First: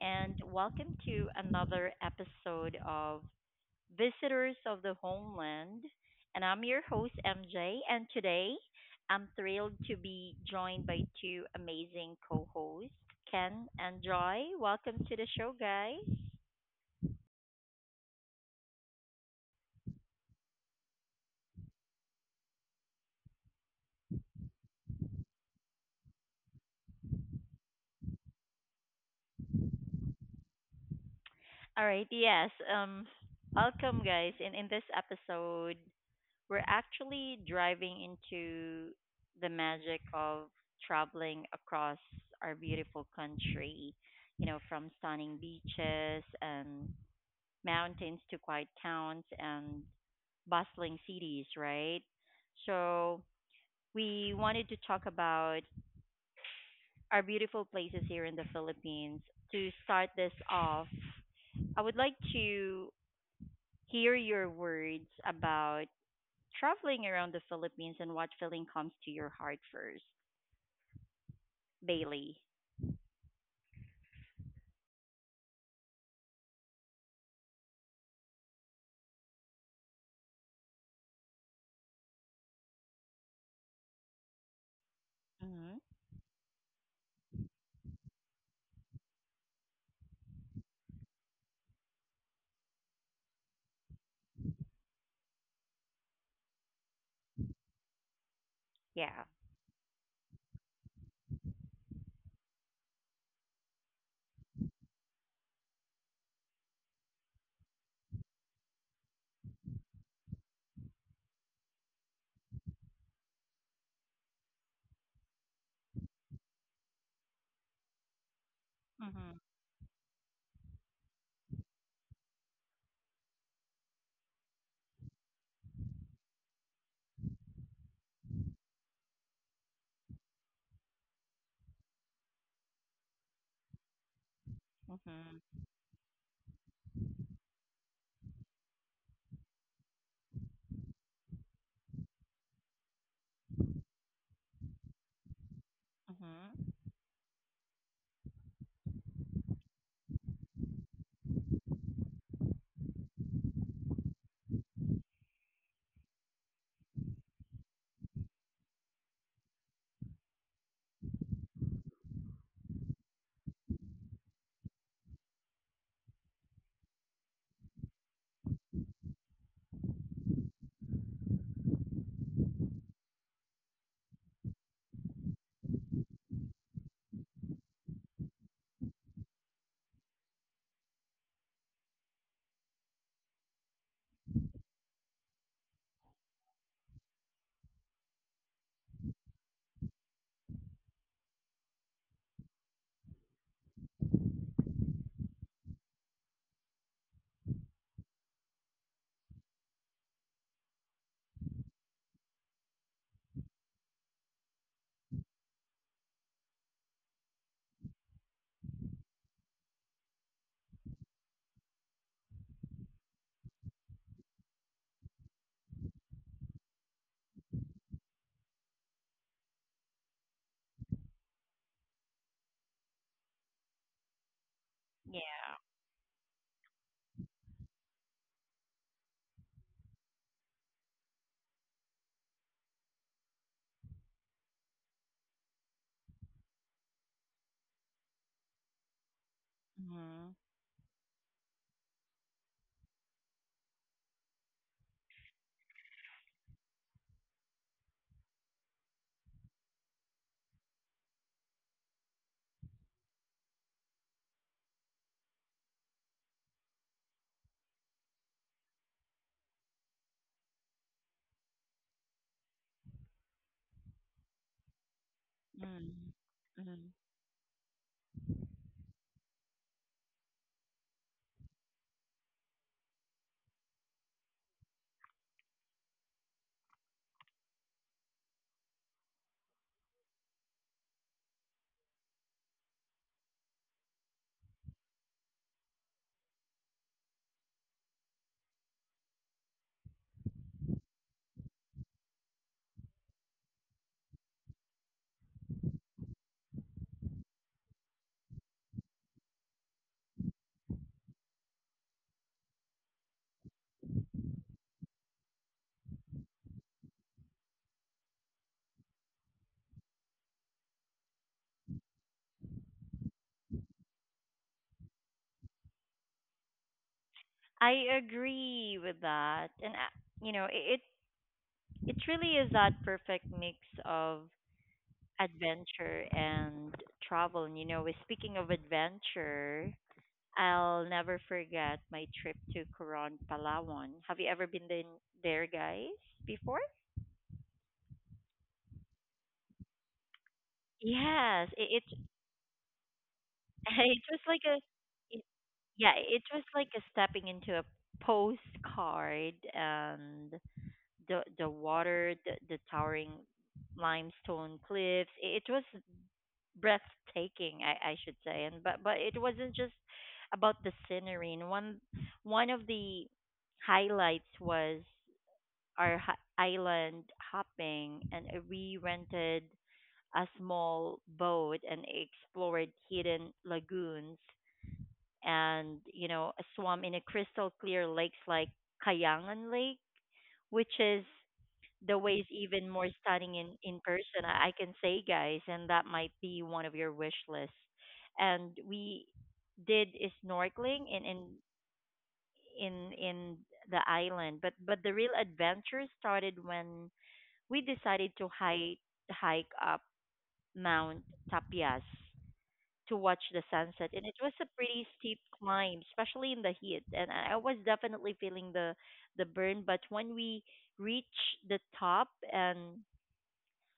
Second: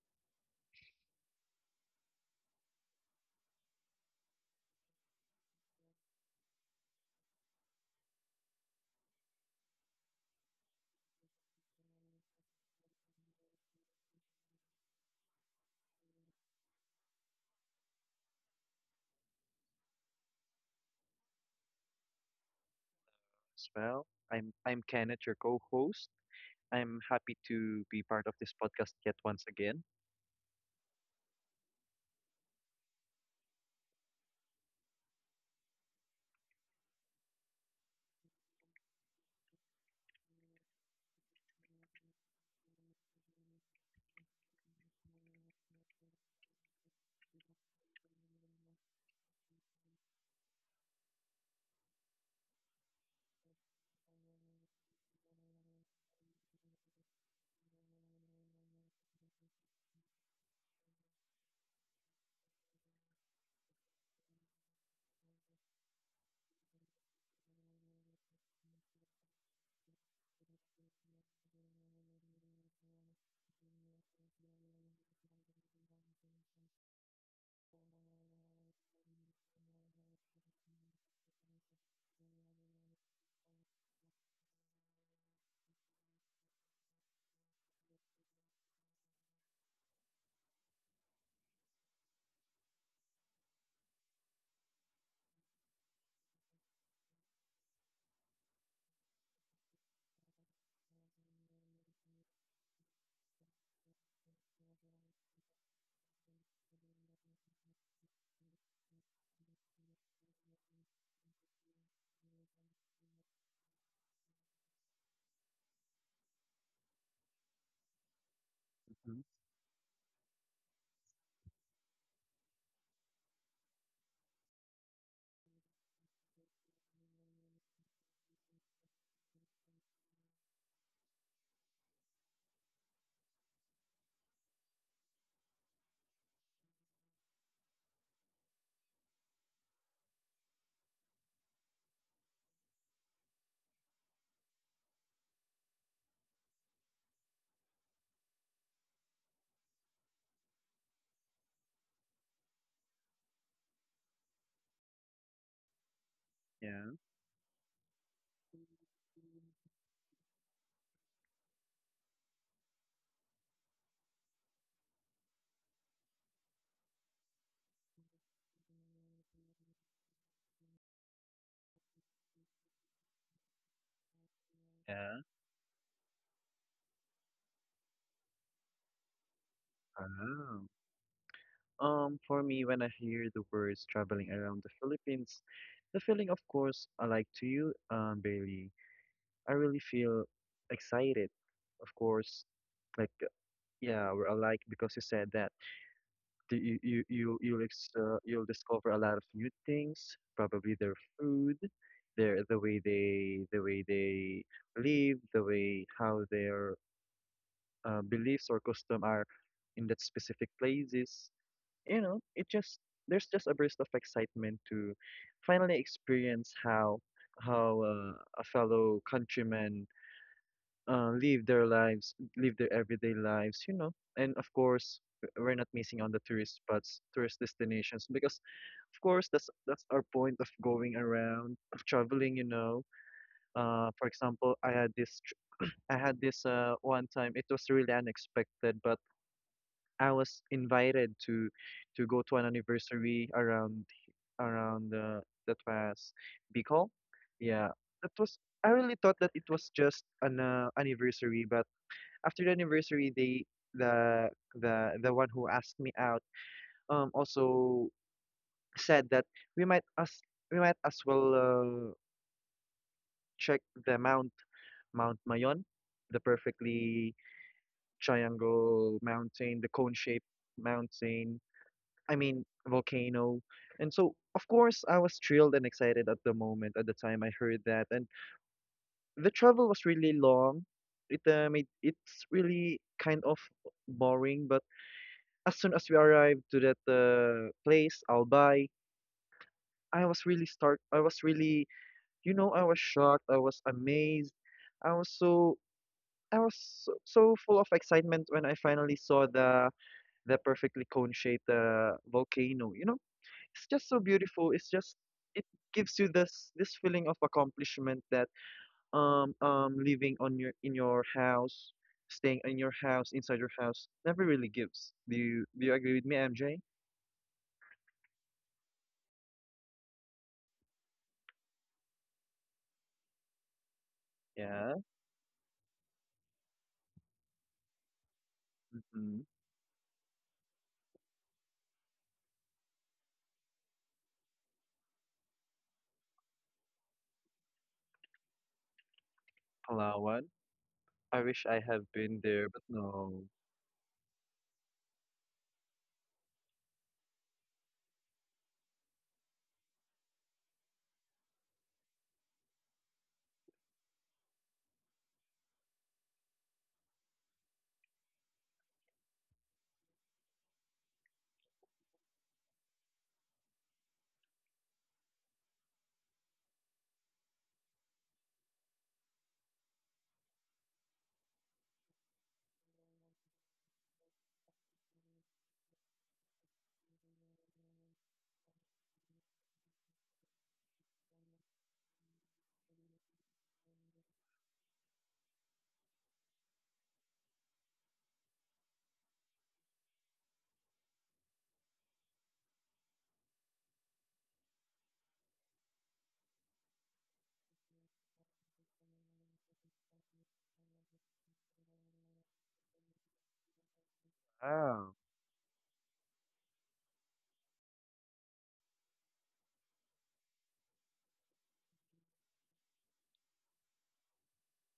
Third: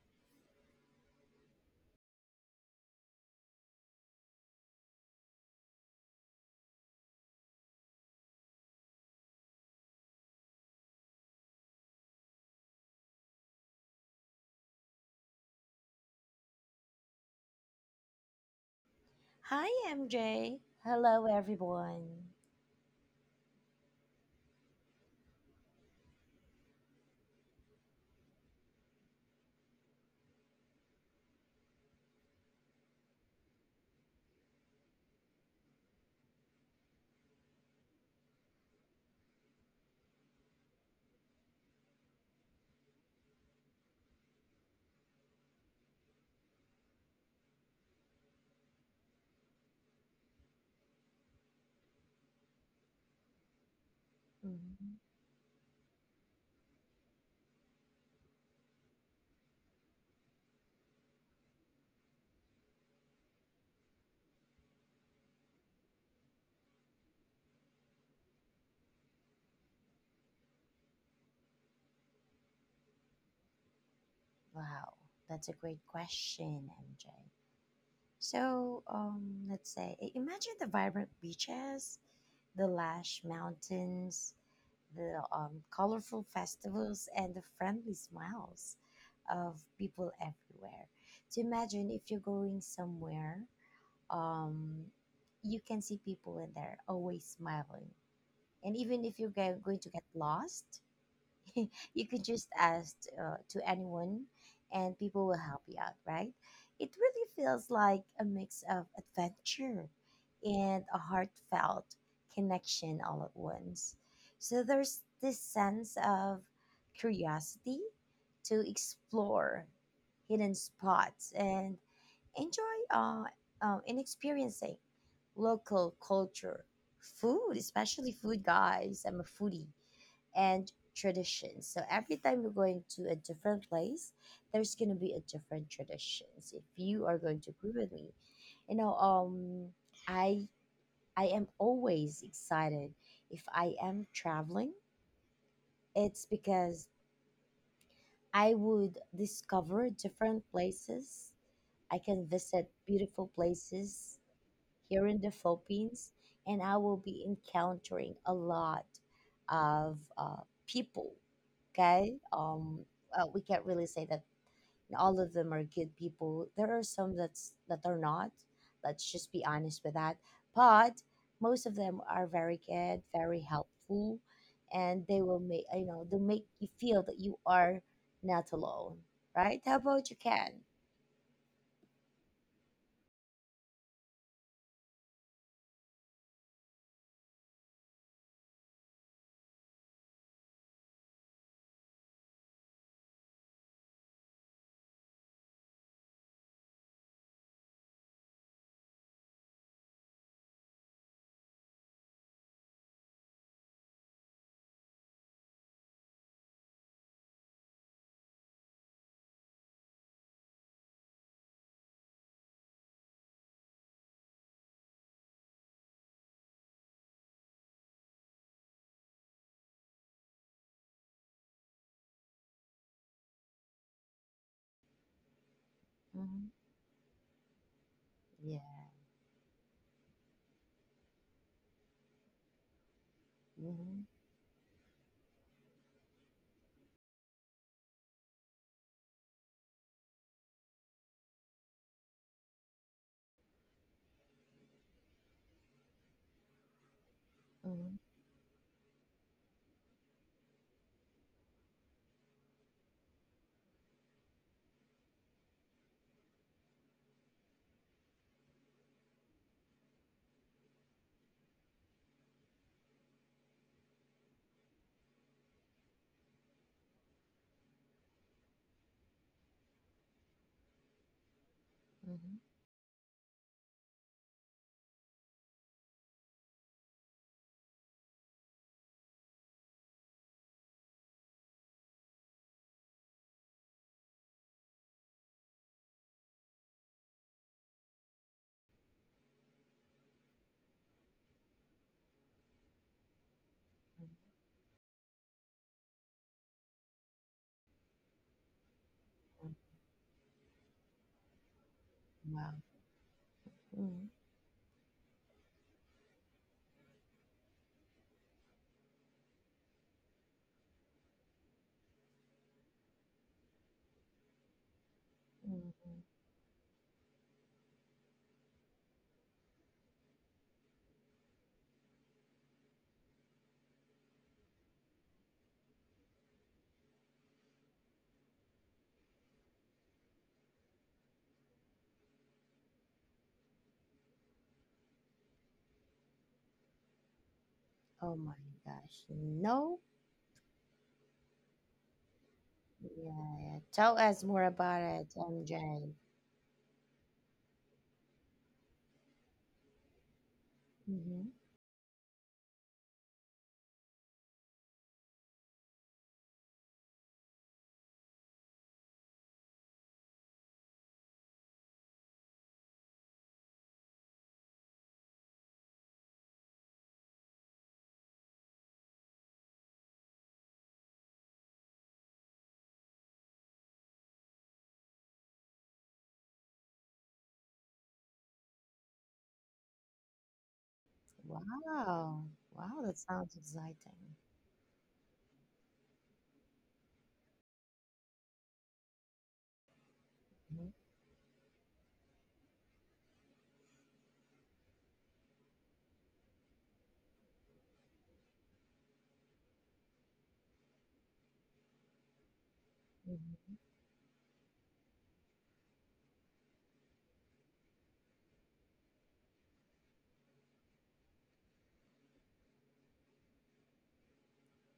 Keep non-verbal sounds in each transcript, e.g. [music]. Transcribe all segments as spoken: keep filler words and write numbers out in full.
and welcome to another episode of Visitors of the Homeland. And I'm your host, M J, and today I'm thrilled to be joined by two amazing co hosts, Ken and Joy. Welcome to the show, guys. Hi, M J. Hello, everyone. As well. I'm I'm Kenneth, your co-host. I'm happy to be part of this podcast yet once again. All right, yes. Um, welcome, guys. In in this episode, we're actually driving into the magic of traveling across our beautiful country, you know, from stunning beaches and mountains to quiet towns and bustling cities, right? So, we Mhm. wanted to talk about our beautiful places here in the Philippines. To start this off, I would like to hear your words about traveling around the Philippines and what feeling comes to your heart first, Bailey? Wow, that's a great question, M J. So, um, let's say, i- imagine the vibrant beaches, the lush mountains, the um, colorful Mm-hmm. festivals, and the friendly smiles of people everywhere. So, imagine if you're going somewhere, um, you can see people in there always smiling. And even if you're go- going to get Yeah. lost, [laughs] you could just ask uh, to anyone, and people will help you out, right? It really feels like a mix of adventure and a heartfelt connection all at once. So there's this sense of curiosity to hmm explore Mhm. hidden spots and enjoy uh, um, in experiencing local culture, food, especially food, guys. I'm a foodie, and traditions. So every time you're going to a different place, there's gonna be a different Mhm. traditions. If you are going to agree with me, you know, um, I I am always excited if I am traveling. It's because Mhm. I would discover different places. I can visit beautiful places here in the Philippines, and I Yeah. will be encountering a lot of uh, people. Okay, um, uh, we can't really say that all of them are good people. There are some that's that are not. Let's just be honest with that. But most of them are very good, very helpful, and they Yeah. will make you know they make you feel that you are not alone, right? How about you, Ken? Wow. Um, for me, when I hear the words traveling around the Philippines, the feeling, of course, I like to you, um, Bailey. I really feel excited, of course. Like, uh, yeah, we're alike because you said that. Do you you you you'll ex- uh, You'll discover a lot of new things. Probably their food, their the way they the way they live, the way how their uh, beliefs or custom are in that specific places. You know, it just there's just a burst of excitement to finally experience how how uh, a fellow countryman uh, live their lives, live their everyday lives, you know. And of course, w- we're not missing on the Hmm. tourist spots, tourist destinations, Yeah. because Yeah. of course that's that's our point of going around, of traveling, you know. Uh, for Mm-hmm. example, I had this, tr- I had this uh one time. It was really unexpected, but I was invited to to go to an Mhm. anniversary around around uh, that was Bicol. Yeah, Mm-hmm. that was. I really thought that it was just an uh, anniversary, but after the anniversary they the the the one who asked me out um also said that we might as we might as well uh, check the mount Mount Mayon, the perfectly Mhm. Mhm. triangle mountain, the cone shaped mountain, I Mm-hmm. mean volcano. And so of course I was thrilled and excited at the moment at the time I heard that, and the travel was really long. It um, it, it's really kind of boring. But as soon as we arrived to that uh, place, Albay, I was really start. I was really, you know, I was shocked. I was amazed. Mm-hmm. I was so. I was so, so full of excitement when I finally saw the the perfectly cone-shaped uh, Mm-hmm. Wow. volcano. You know, it's just so Mm, beautiful. It's just it gives you this this feeling of accomplishment that um um living on your in your house, staying in your house, inside your house, never really gives. Do you mm, do you agree mm. with me, M J? I agree with that, and uh, you know, it it really is Yeah. that perfect mix of adventure and Mm-hmm. travel. And you know, with- speaking of adventure, I'll never forget my trip to Coron, Palawan. Have you ever been there, there guys, before? Oh my gosh. No. Palawan. I wish I have been there, but Yes, it, it [laughs] no. Yeah, yeah. Tell us more about it it, was like a M J. it, yeah, it was like a stepping into a postcard and Hmm. the the water, the, the towering limestone cliffs. It, it was breathtaking, I, I should say. And but but it wasn't just about the scenery. And one one of the highlights was our hi- island hopping, and we rented a small boat and explored hidden lagoons and you know a swam in a crystal clear lakes like Kayangan Lake, which is Wow. Wow, the that waves sounds even more exciting. stunning in in person. I, I can say, guys, and that might be one of your wish lists. And we Mhm, did a snorkeling in in in in the island, but but the real adventure started when we decided to hike hike up Mount Tapias mhm. to watch the sunset Wow. and it was a pretty steep climb especially in the heat and i I was definitely feeling the the burn but when we reached the top and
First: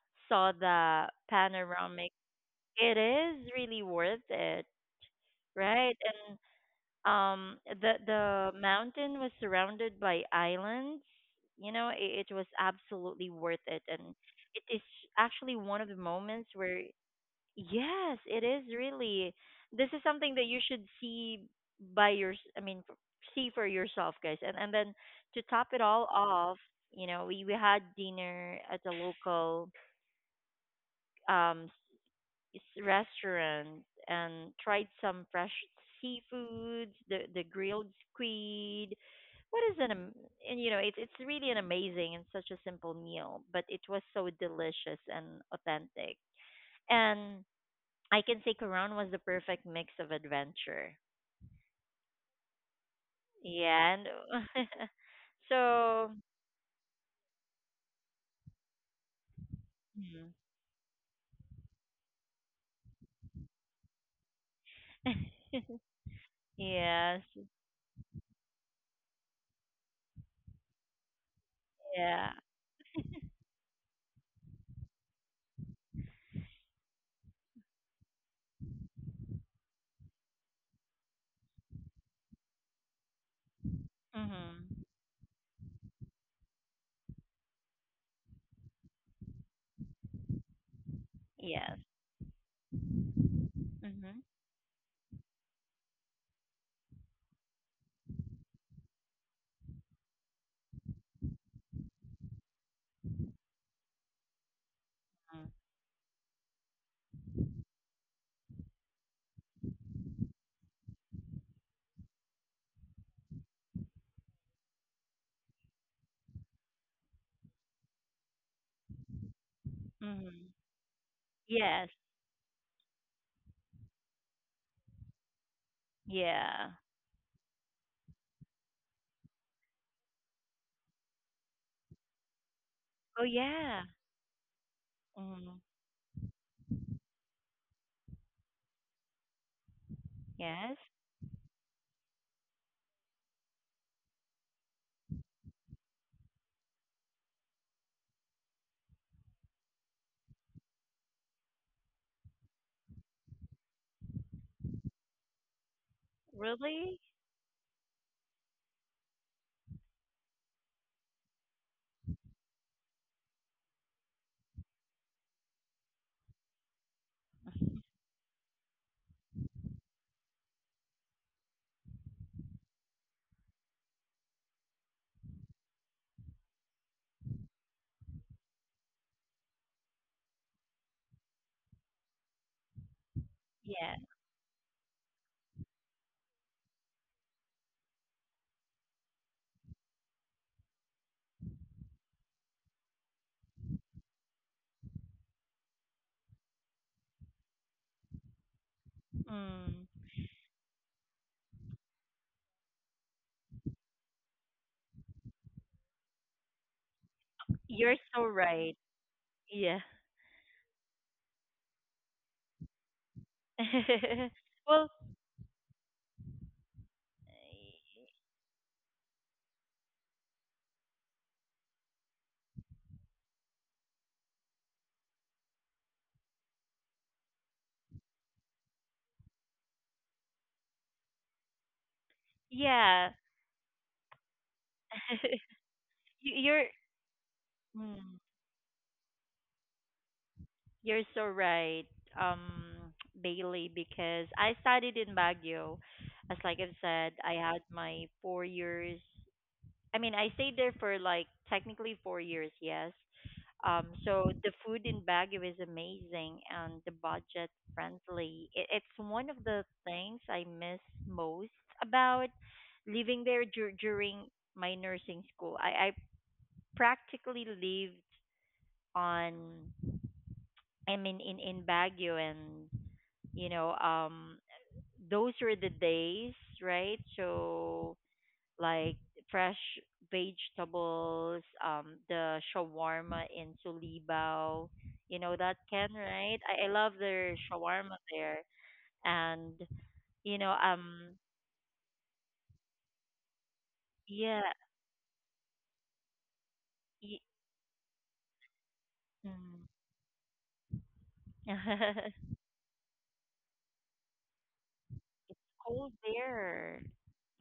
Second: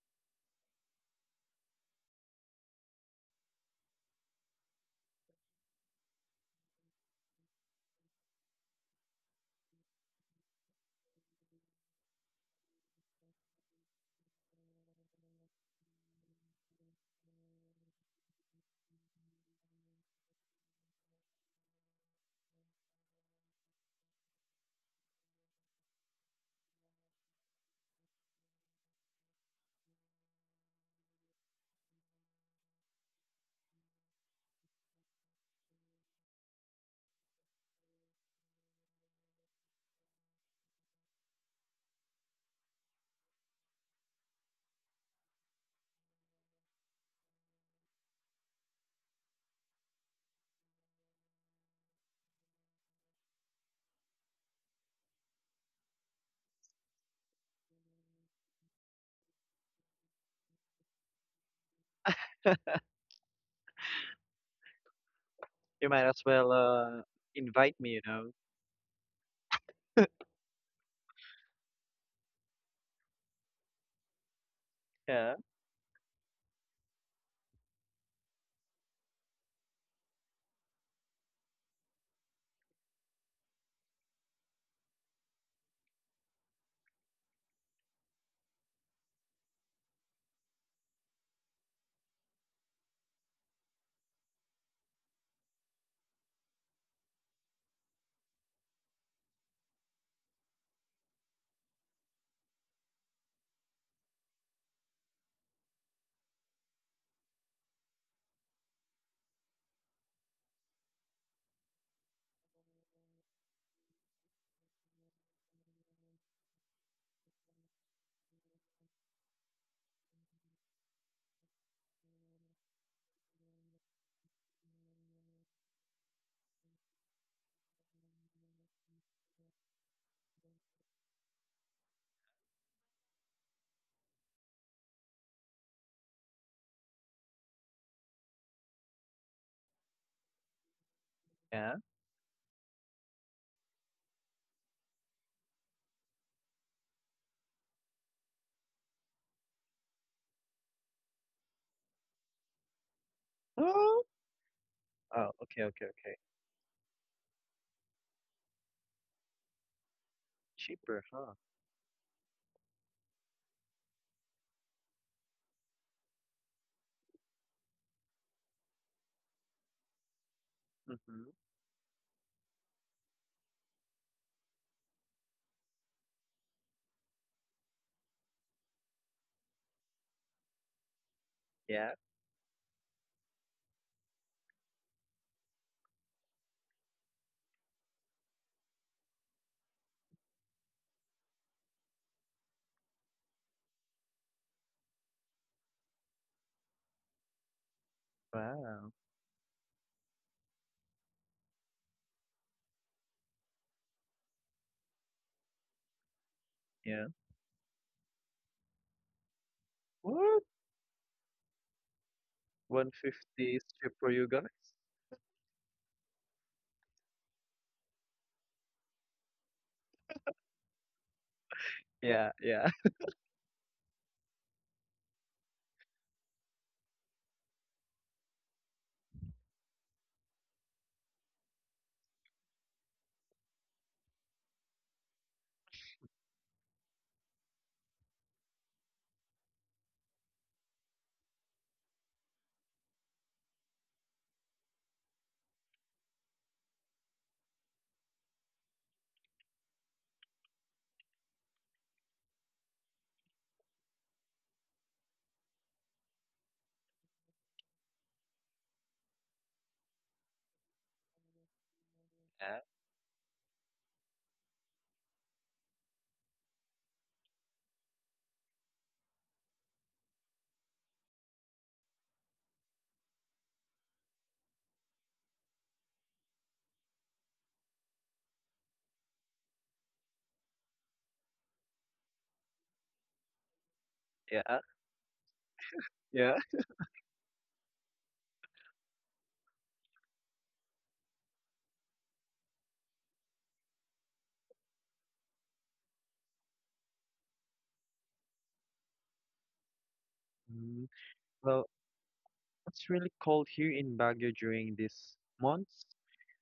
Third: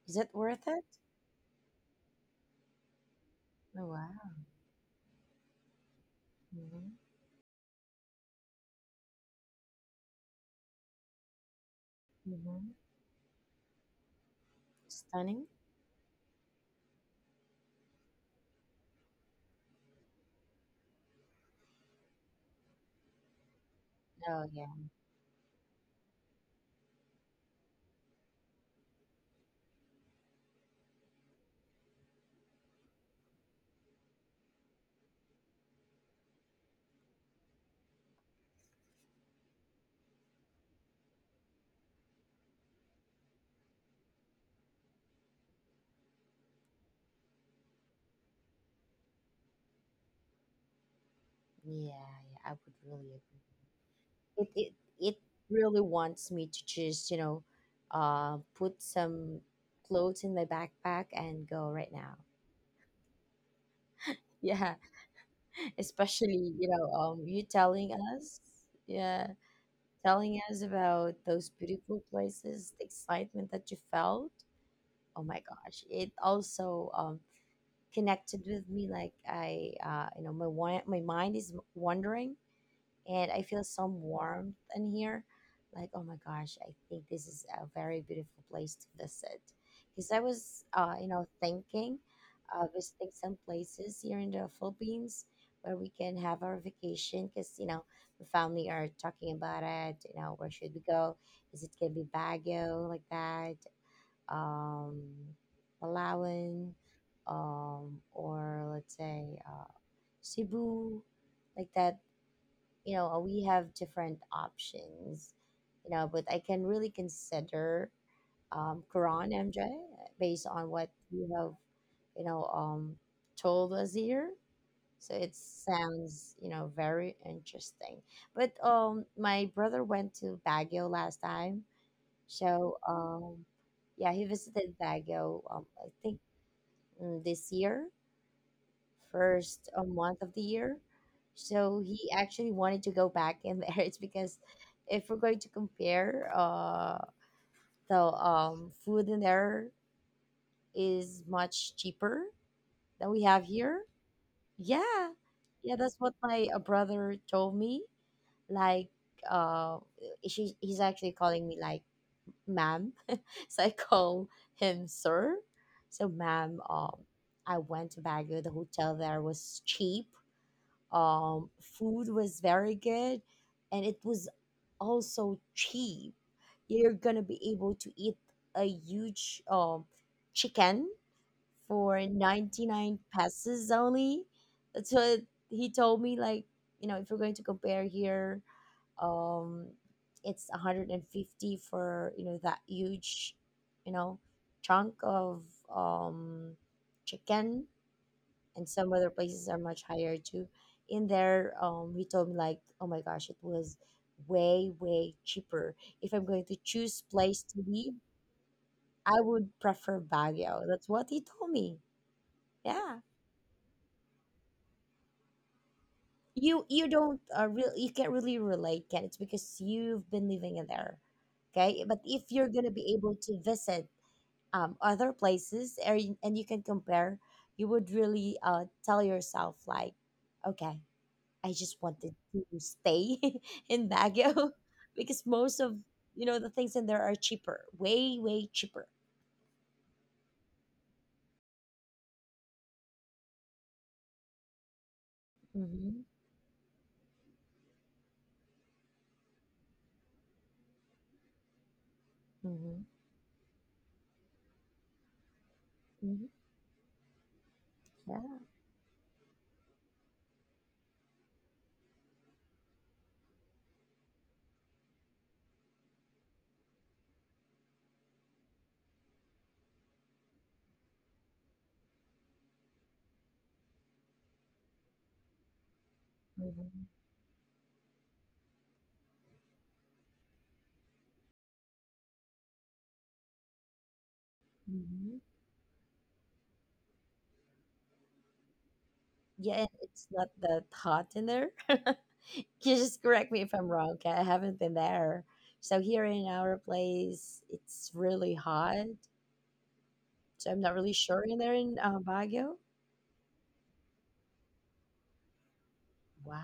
Is it saw worth it? the panoramic it is really Oh, wow. worth it right and Hmm. um the the mountain was surrounded by islands you know it, it was Hmm. absolutely worth it and it is Stunning. actually one of the moments where yes, it is really. This is something that you should see by your, I mean, f- see for yourself, guys. And Oh and yeah. then to top it all off, you know, we we had dinner at a local um s- restaurant and tried some fresh seafoods, the the grilled squid. What is an am- And you know, it's it's really an amazing and such a simple meal, but it was so delicious and authentic. And I can say Coron was the perfect mix of adventure. Yeah, yeah. I would really Yeah, and agree. [laughs] It it it so really wants me to just, you know, uh, put some mhm. clothes in my backpack and go right now. Yeah. You [laughs] might as well especially Yes, you know uh um you invite telling me, you know. us yeah, telling us about those yeah, beautiful places, the excitement that you felt. Oh Yeah, my gosh, it also um connected with me, like i uh you know my wi- my mind is wandering, and I feel some mhm, warmth in here. Like, oh my gosh, I think this is a very beautiful place to visit. Because I was, uh, you yes, know, thinking uh, visiting some mhm, places here in the Philippines where we can have our vacation. Because you know, the family are talking about it. You know, where should we go? Is it gonna be Baguio like that? mhm, Um, Palawan, um, or let's say uh, Cebu, like that, you know we have different options, you know but I can really consider um quran, MJ, mhm, based on what yes, you have, you know um told us here. So it yeah. sounds, you know very interesting. But um my brother went to Baguio last time, Oh so yeah, um yeah, he visited mhm, Baguio, um I think, mm, this year, first uh, yes, month of the year. yeah. So he actually wanted to go back in there. [laughs] It's because, if we're going to compare, uh, the um, food in there is much cheaper than we have here. Oh, Yeah, oh, okay, yeah, okay, that's what okay. really, my uh, brother told me. Like, uh, she, he's Cheaper, actually huh? calling me like, ma'am. [laughs] So I call him sir. So, ma'am, um, I went to Baguio. The hotel there was cheap Mm-hmm. Um, Food was very good, and it was also cheap. You're gonna be able to eat a huge um, chicken Yeah. for ninety-nine yeah. pesos only. That's what he told me. Like, you know, if you're going to compare here, um, it's one hundred fifty for, you know, that huge, you know, chunk of um, chicken, and some Wow. other Mm. places are much higher too. In there, um, he told me, like, oh my gosh, it was way way cheaper. If I'm going to choose Yeah. You're place so to live, right. Yeah. I would prefer What? Baguio. That's what he told me. One Yeah, [laughs] fifty is cheap for Well, you guys? you you don't, uh, real you can't really relate, can it's because you've been living in there. Okay, but if Yeah, you're yeah, gonna be able to visit um, other places, and and you can compare, you would really, uh, tell yourself like, okay, I just wanted yeah. to stay [laughs] in Baguio [laughs] [laughs] because You- most You're. of, you know the things in there are Mm. cheaper, way way cheaper. You're so right, um, [tsk] Bailey, because I studied in Baguio. As like I've Mm-hmm. said, I had my four years. I mean, I stayed there for like technically four years, yes. Mm-hmm. Um, so the food in Baguio is amazing and the Mm-hmm. budget friendly. It, it's one Yeah. of the things I miss most about living [laughs] there yeah, dur- during my nursing school. I, I practically lived on I mean in in Baguio and you know um those were the days right Mm-hmm. so like fresh vegetables um the shawarma in Sulibao you know that yeah, can Mm-hmm. right I, I love their yeah. shawarma there and you know Yeah, and it's um not that hot in there. [laughs] You just correct me if yeah I'm wrong. 'Kay? I haven't been there, so here y- in our place, it's really mm. hot. So I'm not Mm. really sure [laughs] in there Well, in uh, Baguio. it's really cold here in Baguio It's during cold these there months,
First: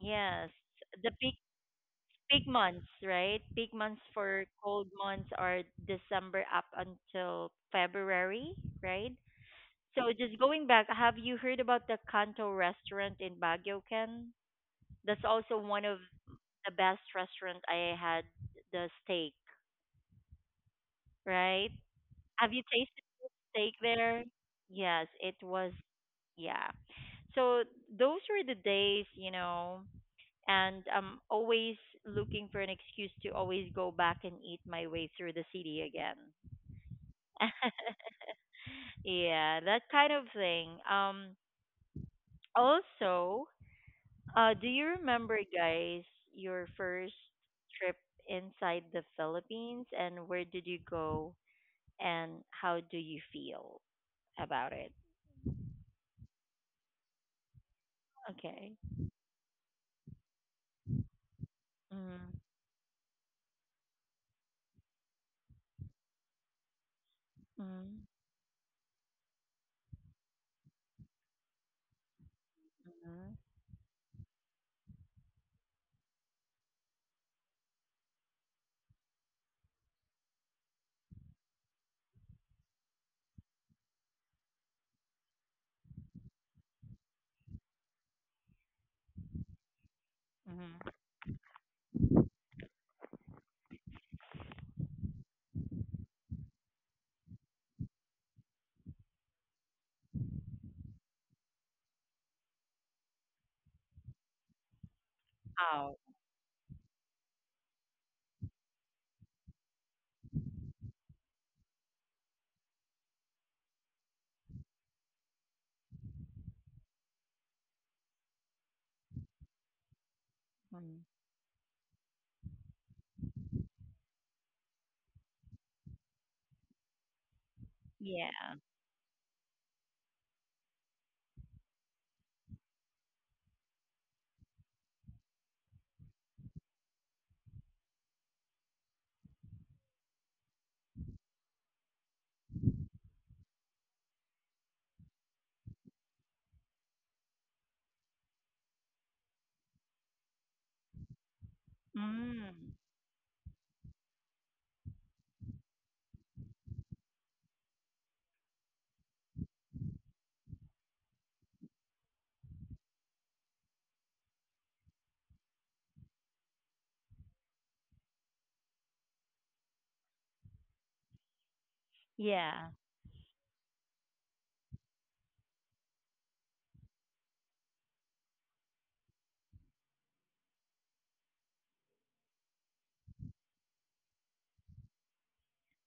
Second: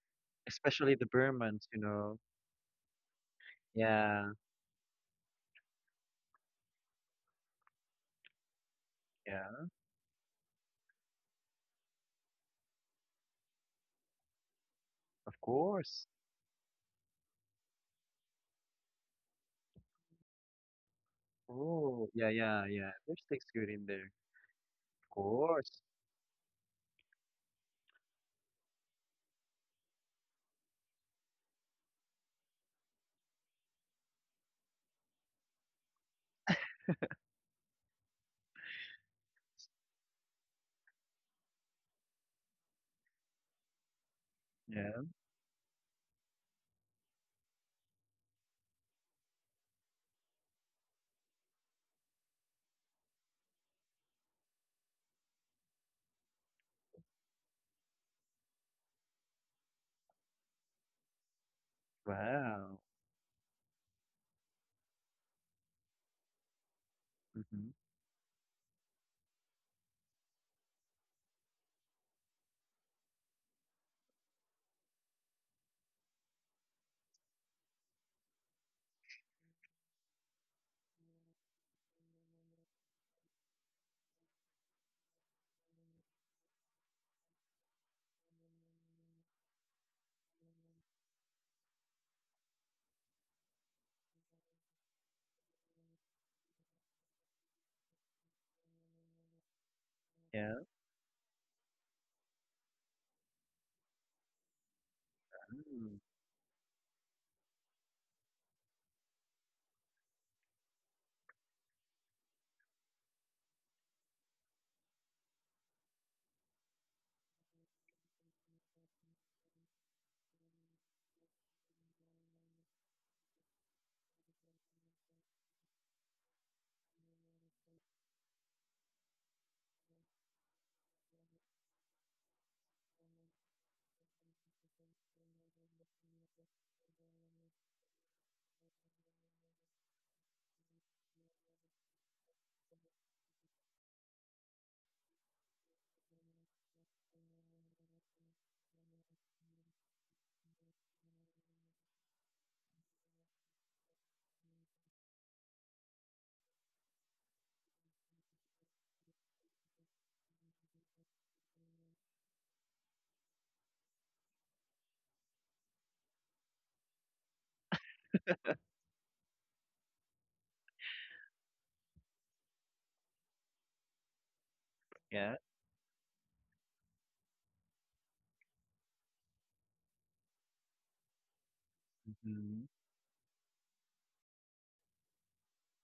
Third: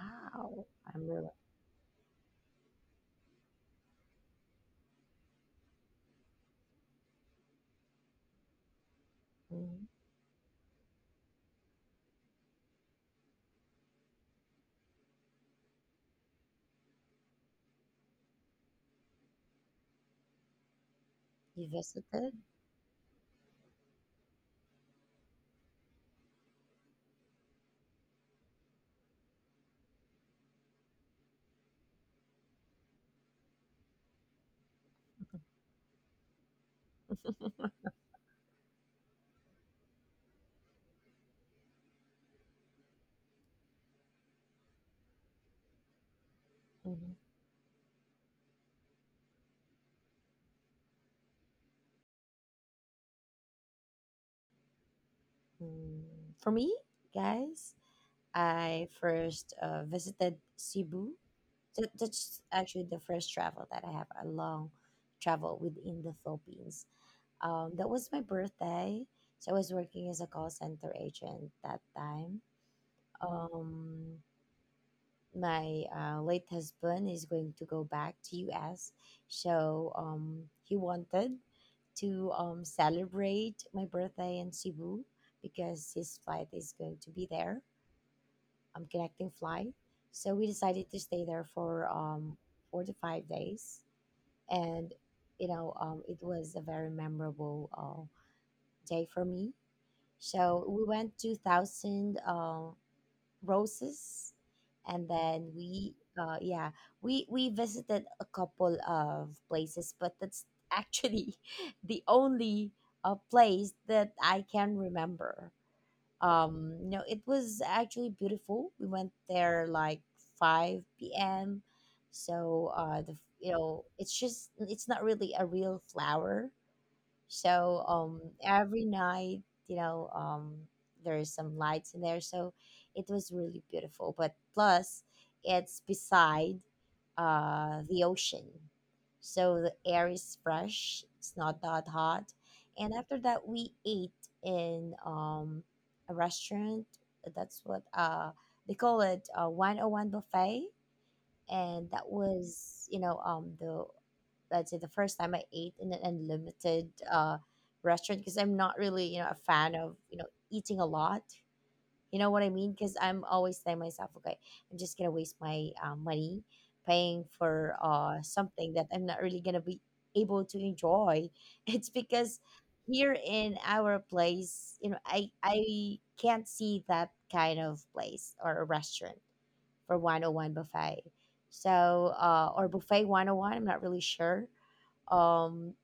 yes especially the I'm the really. big Burmans, you know. peak months, right? Peak months Yeah, for cold months are December up until February, right? yeah. Mhm. So just going back, have you heard about the Kanto restaurant in Baguio, Ken? That's Of also one of course. the best restaurant I had the steak, You right? Oh, yeah, visited. Have yeah, you yeah. tasted There's tastes good steak in there. there? Yes, Of it course. was yeah. So those were the days, you know, and I'm always looking for an excuse to always go back and eat my way through the city again. [laughs] [laughs] Yeah, that kind of thing. Um also, uh do you Yeah. remember guys your first Mhm. trip inside the Philippines and where did you go and how do you feel about it? Mm, For me, guys, Okay. I first uh, visited Cebu. That, Mm. that's Wow. actually the first travel that I have, a long travel within the Philippines. Mm-hmm. Um, that Mm. was my birthday. So I was working as a call center agent that time. Mm. Um, my uh, late husband is going to go back to U S. So um, he wanted to um, celebrate my birthday in Cebu because his flight is going to be there, um, connecting flight. So we Mm. decided to stay there for um, four to five days, and, you know um, it was a very memorable uh, day for me. So Yeah. we went to Thousand uh, Roses, and then, we Oh. Mm. uh, yeah, we we visited a couple of places, but that's actually [laughs] the only uh, place that I can remember. um no, it was actually beautiful. We went there like Mm. five p m, so uh the you know it's just, it's not really a real flower. So um, Yeah. every night, you know, um, there's some lights in there. So it was really beautiful. But plus, it's beside uh, the ocean. So the air is fresh, it's not that hot. And after that, we ate in um, a restaurant. That's what uh, they call it, uh, one oh one buffet. And that Mm. was, you know, um, the let's say, the first time I ate in an unlimited uh, restaurant because I'm not really, you know a fan of, you know eating a lot. You know what I mean? Because I'm always telling myself, okay, I'm just gonna waste my uh, money paying for uh, something that I'm not really gonna be able to enjoy. [laughs] It's because Yeah. here in our place, you know, I Yeah. I can't see that kind of place or a restaurant for one oh one buffet. So, uh, Mm-hmm. or buffet one oh one, I'm not really sure. um,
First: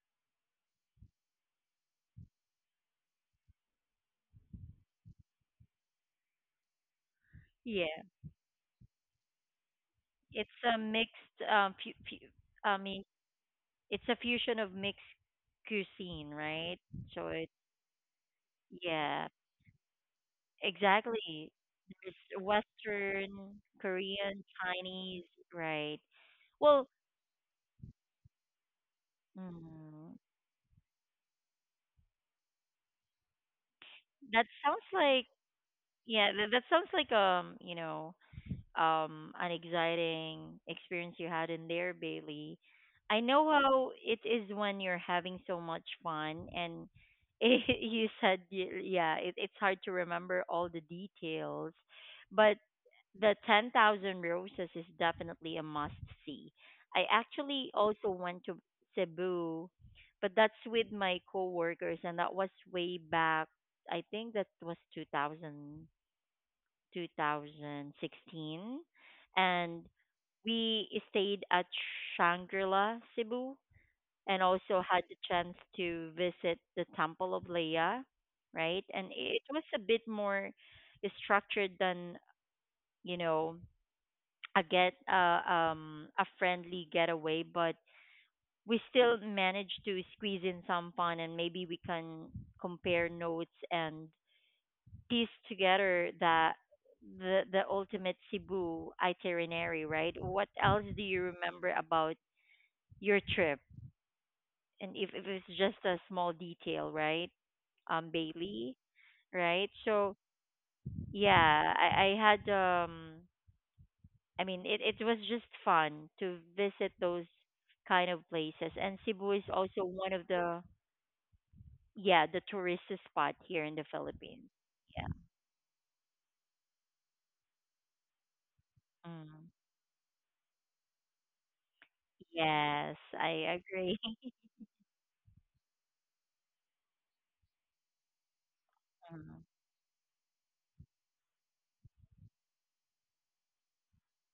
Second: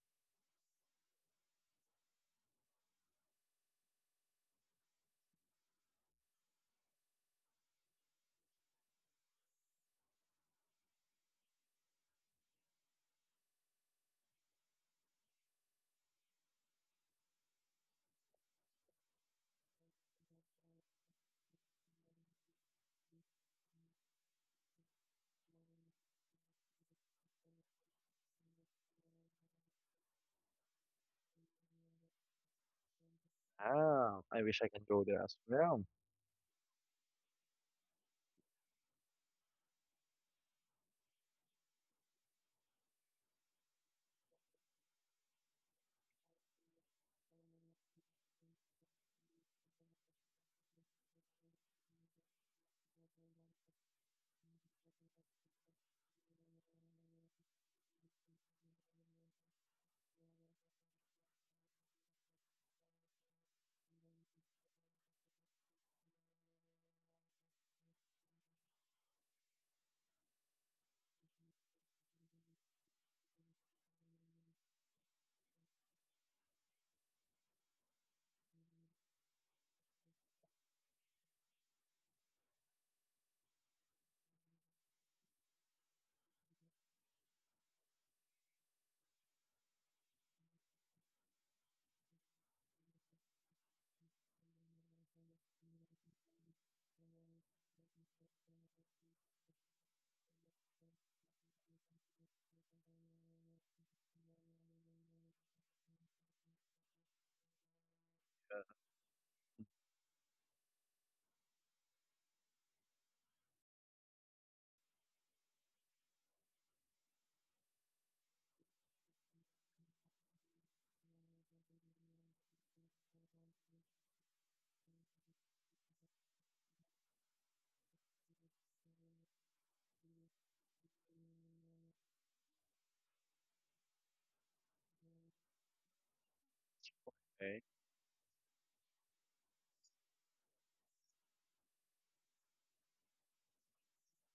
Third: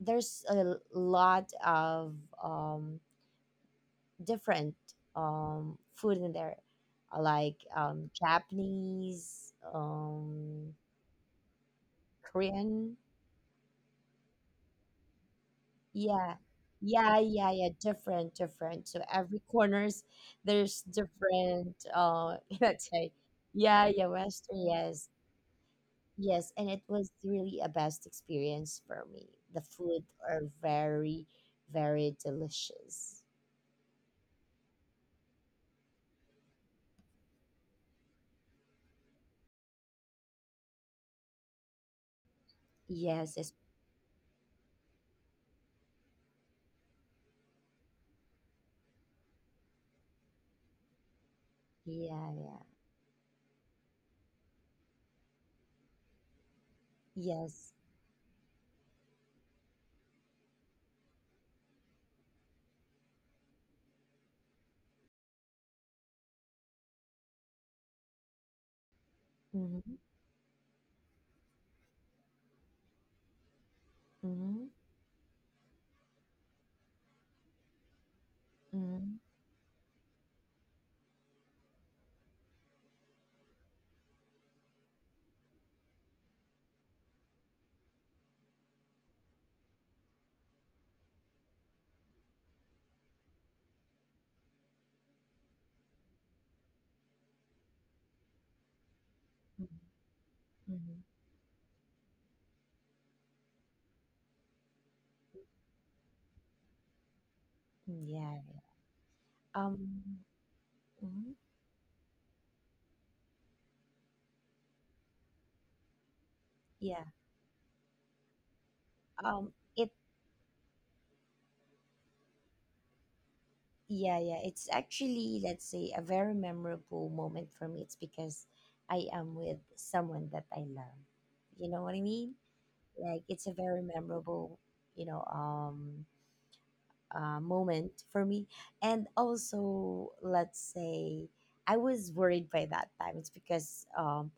there's a lot of um, different um, food in there, uh, like Yeah, um, Japanese, it's um, a mixed um fu- fu- I Korean. mean, it's a fusion of mixed cuisine, Yeah, right? yeah, So it yeah, yeah. Different, different. So Yeah, every corners, there's exactly. different. Uh, There's [laughs] let's say, Western, yeah, yeah, Korean, Western. Yes, Chinese, right? yes, and it Well, was really a best experience for me. The food mm, are very, very delicious. Wow. I that wish I can sounds go there like as well. yeah, that, that sounds like um, you know, um, an exciting experience you had in there, Bailey. I know Yes, how it is when you're having so much fun, and [laughs] you said, y- yeah, it, it's hard to remember all the details, yeah, but yeah. the ten thousand Roses is definitely a must see. I Yes. actually also went to Cebu, but that's with my coworkers, and that was way back. I think that was two thousand. twenty sixteen. And Mm-hmm. we stayed at Shangri-La, Cebu, and Mm-hmm. also had the chance to visit the Temple of Leia, right? Mm-hmm. And it was a bit more structured than, you know, a get uh, um a friendly getaway, but we still managed to squeeze in some fun and maybe we can compare notes and piece together that the the ultimate Cebu Mm-hmm. itinerary, right? What else Mm-hmm. do you remember about your trip? And if, if it's just a small detail, right? Um, Yeah. Bailey, right? So Um, mhm. yeah, I, I had um, I mean it it was just fun to visit Yeah. those kind of places, and Cebu is Um, it, also one of the yeah the tourist spot here in the yeah, yeah. Philippines. It's Yeah. actually, let's say, a very memorable moment for me. It's because I am Mm. with someone that I love. You know what I mean? Yes, Like, it's a I very agree. [laughs] memorable, you know, um, uh, Okay. moment for me. And also, let's say, I was worried by that time. It's because, um,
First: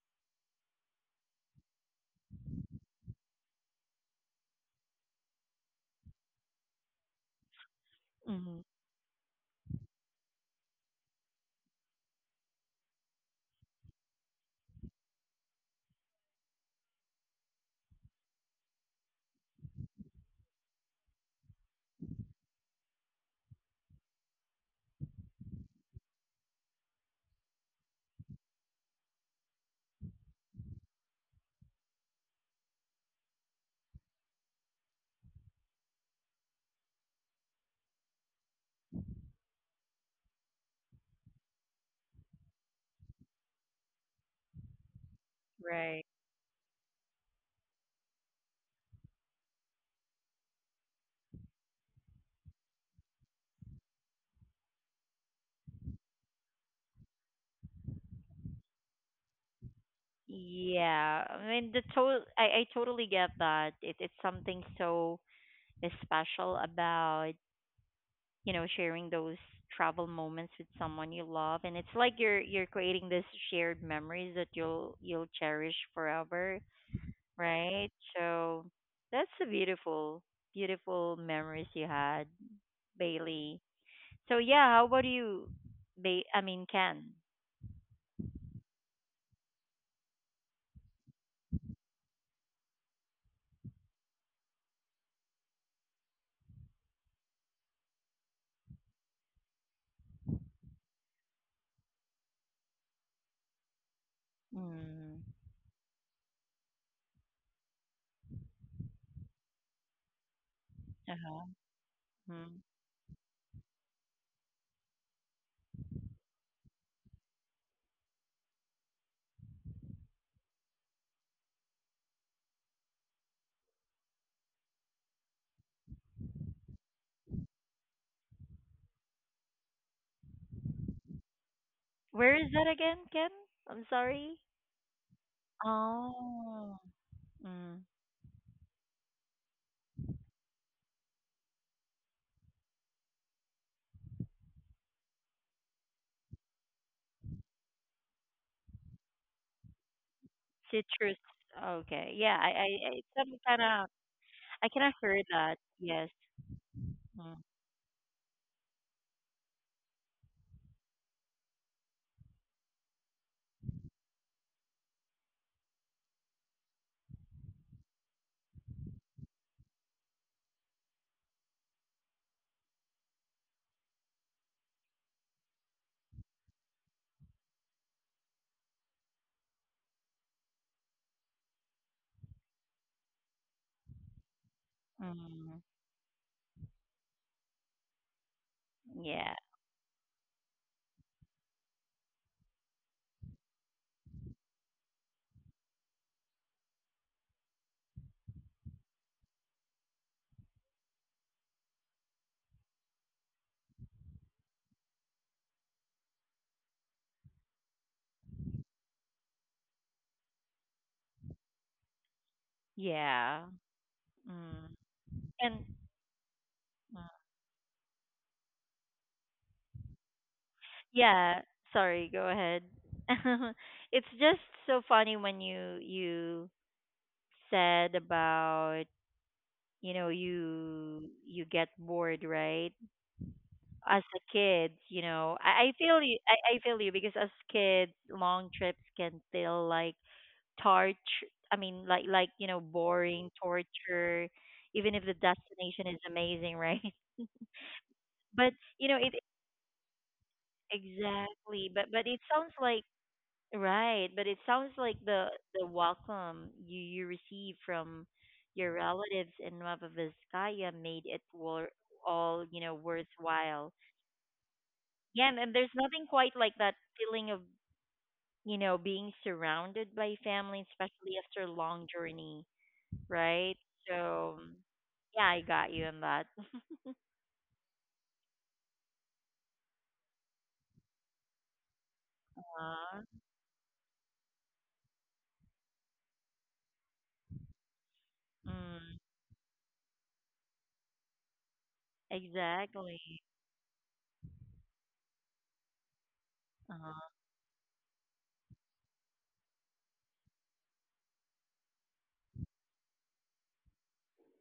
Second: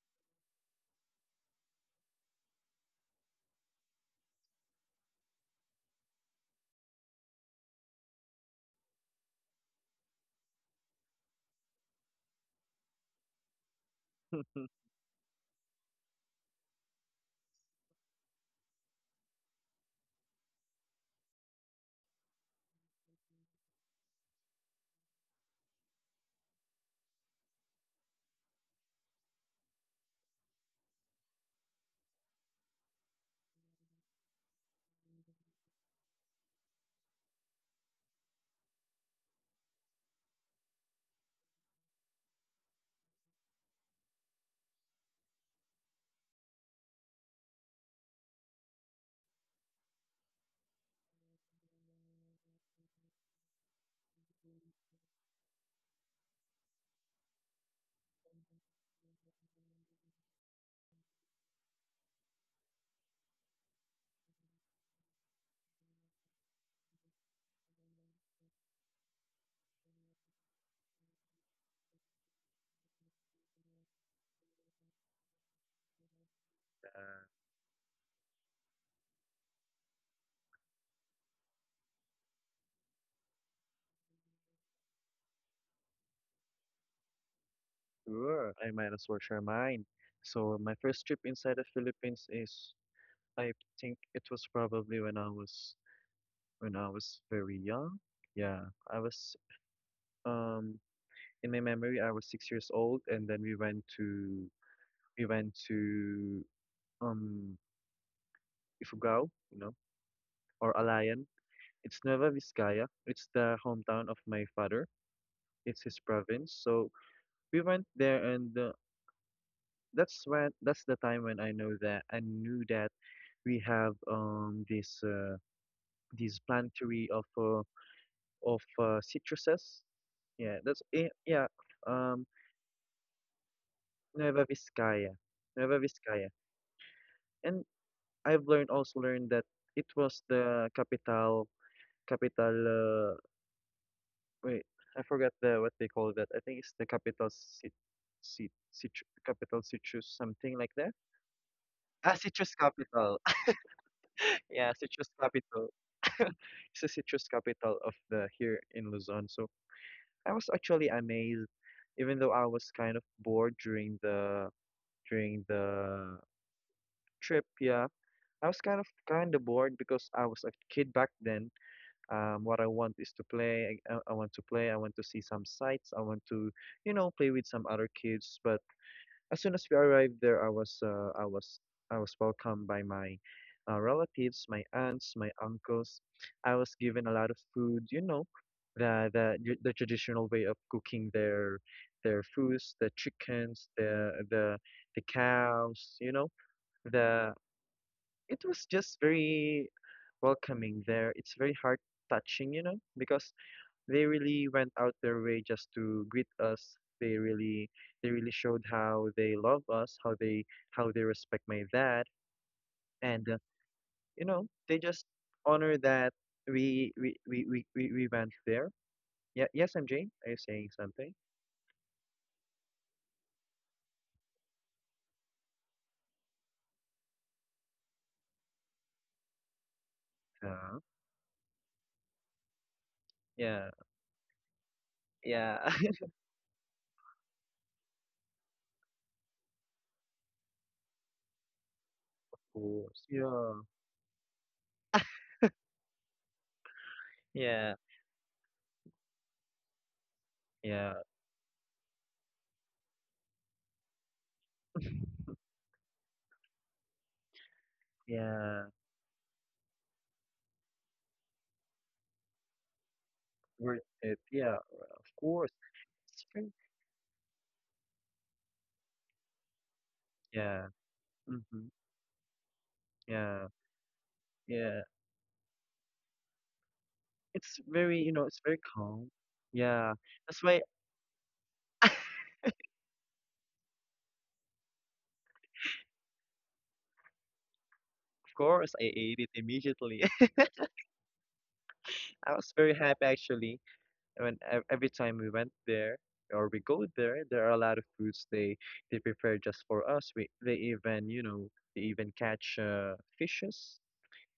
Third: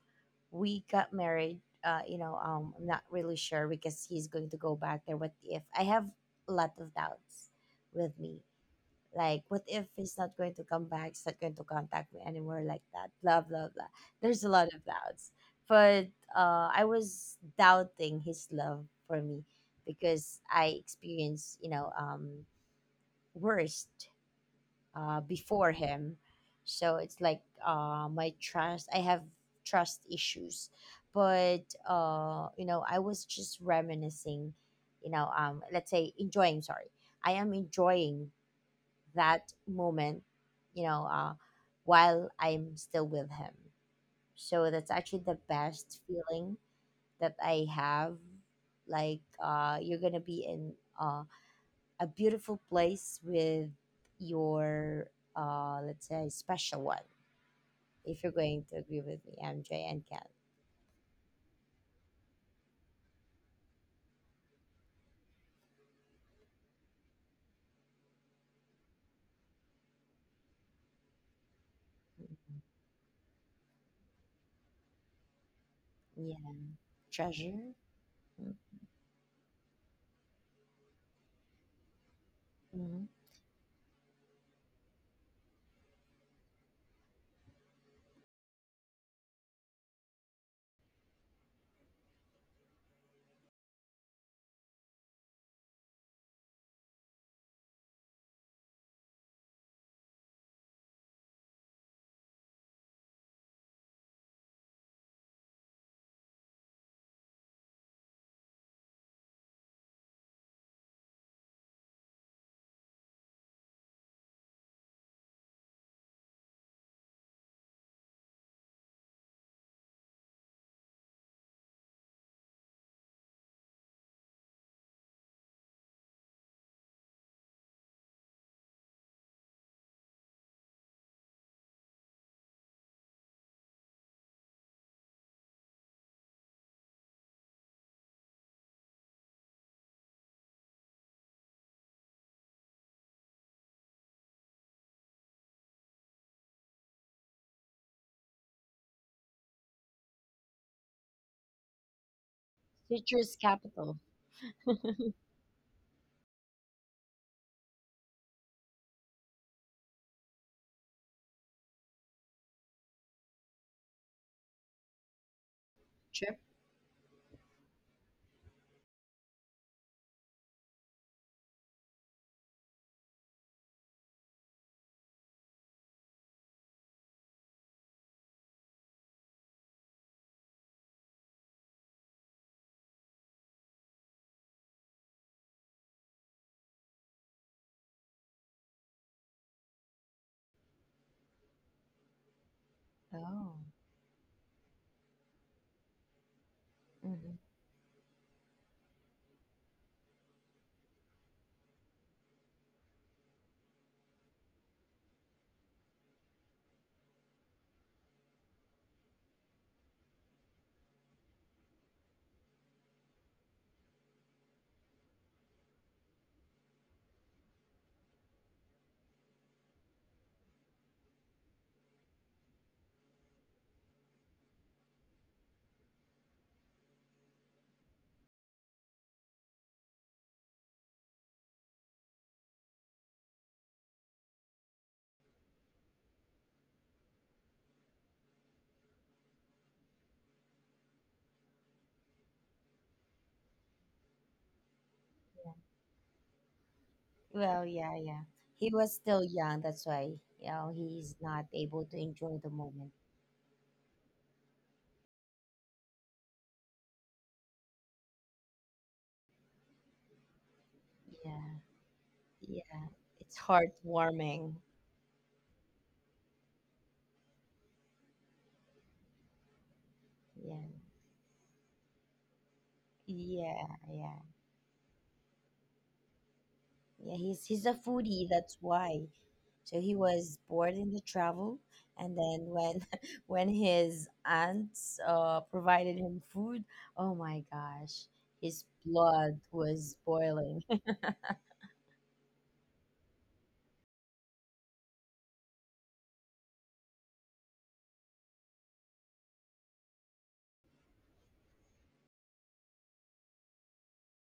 we got married, uh you know um I'm not really sure because he's going to go back there. What if I have a lot of doubts with me, Mm. like what if he's not going to come back, he's not going to contact me anymore, like that, blah blah blah. There's a lot [laughs] of doubts. But uh I was doubting his love for me because I experienced, you know um worst, uh, before him. So it's like, uh, my trust, I have trust issues. But, uh, you know, I was just reminiscing, you know, um, let's say enjoying, sorry. I am enjoying that moment, you know, uh, while I'm still with him. So that's actually the best Right. feeling that I have. Like, uh, you're gonna be in uh, a beautiful place with your, uh, let's say, special one, if you're going to agree with me, MJ and Ken. Yeah. I mean, the to- I I totally get that. It it's something so special about, you know, sharing those travel moments with someone you love and it's like you're Mm-hmm. you're creating this shared memories that you'll you'll cherish Yeah. forever, Treasure. right? So that's a beautiful beautiful memories you had, Mm-hmm. Bailey. So yeah, how about you, ba- I mean, Ken? Sure. I might as well share mine. So my first trip inside the Philippines is, I think it was probably when I was when I was very young. Yeah, I was um in my memory I was six years old, and then we went to Mm. we went to um Ifugao, you know, or Alayan. Uh-huh. It's Nueva Hmm. Vizcaya. It's the hometown of my father. It's his province. So we went there, and uh, that's when that's the time when I know that I knew that we have um this uh, this planetary of uh, of uh, citruses. Yeah, that's eh, yeah. Um, Where is that again, Ken? I'm sorry. Nueva Vizcaya, Nueva Vizcaya, Oh, and mm. I've learned also learned that it was the capital capital uh, Wait, I forgot the what they call that. I think it's the capital cit, cit, citrus capital, citrus something like that. Citrus. Okay. Ah, Yeah, I, citrus I, I capital. some Citrus [laughs] kind of, capital. I Yeah, kind of citrus heard that. capital. Yes. [laughs] It's the citrus Mm. capital of the here in Luzon. So I was actually amazed, even though I was kind of bored during the during the Trip. trip. Yeah, I was kind of kind of bored because I was a kid back then. Um, what I want is to play. I, I I want to play. I want to see some sights. I want to, you know, play with some other kids. But as soon as we arrived there, I was, uh, I was, I was welcomed by my uh, relatives, my aunts, my Mm. uncles. I was given a lot of food. You know, the Yeah. the tr- the traditional way of cooking their their foods, the Oh. chickens, the the the cows. You know, the Hmm. it was just very welcoming there. It's very heart touching, you know, because they really went out their way just to greet us. They really they really showed how they love us, how they how they respect my dad, and uh, Yeah. you know Mm. they just And honor that we mm. we we we, we, we went there. Yeah, yes, M J, are you saying something? Yeah, sorry, go ahead. [laughs] It's just so funny when you you said about, you know, Uh, you you get bored, right? yeah, As a kid, you know, yeah, I, I [laughs] of feel you. I, I feel you because as kids, long trips can feel like torture. I mean, like like you know, course. boring Yeah, torture, even if the destination is amazing, right? [laughs] Well, yeah, yeah, yeah. But He you know, was it still young, that's why, you [laughs] know, yeah. he's not Exactly. But able to but It enjoy sounds the like moment. right. But It sounds like the the welcome you you receive from Yeah, your relatives in Nueva Vizcaya made it Yeah, wor- all you know yeah. It's worthwhile. worth it. heartwarming. Yeah, of Yeah, and and course. there's nothing It's quite like fun. that feeling of you know, being surrounded by family, Yeah. Yeah. especially after a Mm-hmm. long journey, Yeah. right? Yeah, yeah. So, Yeah. yeah, I got you on that. [laughs] Yeah, he's It's he's a very, you know, foodie, it's very that's why. calm. So Yeah, he was that's why, born in the travel, [laughs] of and then when Uh, [laughs] when his aunts uh provided him food, oh my gosh, his course, I mm, ate it blood was immediately. [laughs] boiling. [laughs] I was very exactly. happy actually when ev- every time we went there or we go Uh, there, there are a lot of foods they they prepare just for us. We they even, you know, they even catch uh, fishes.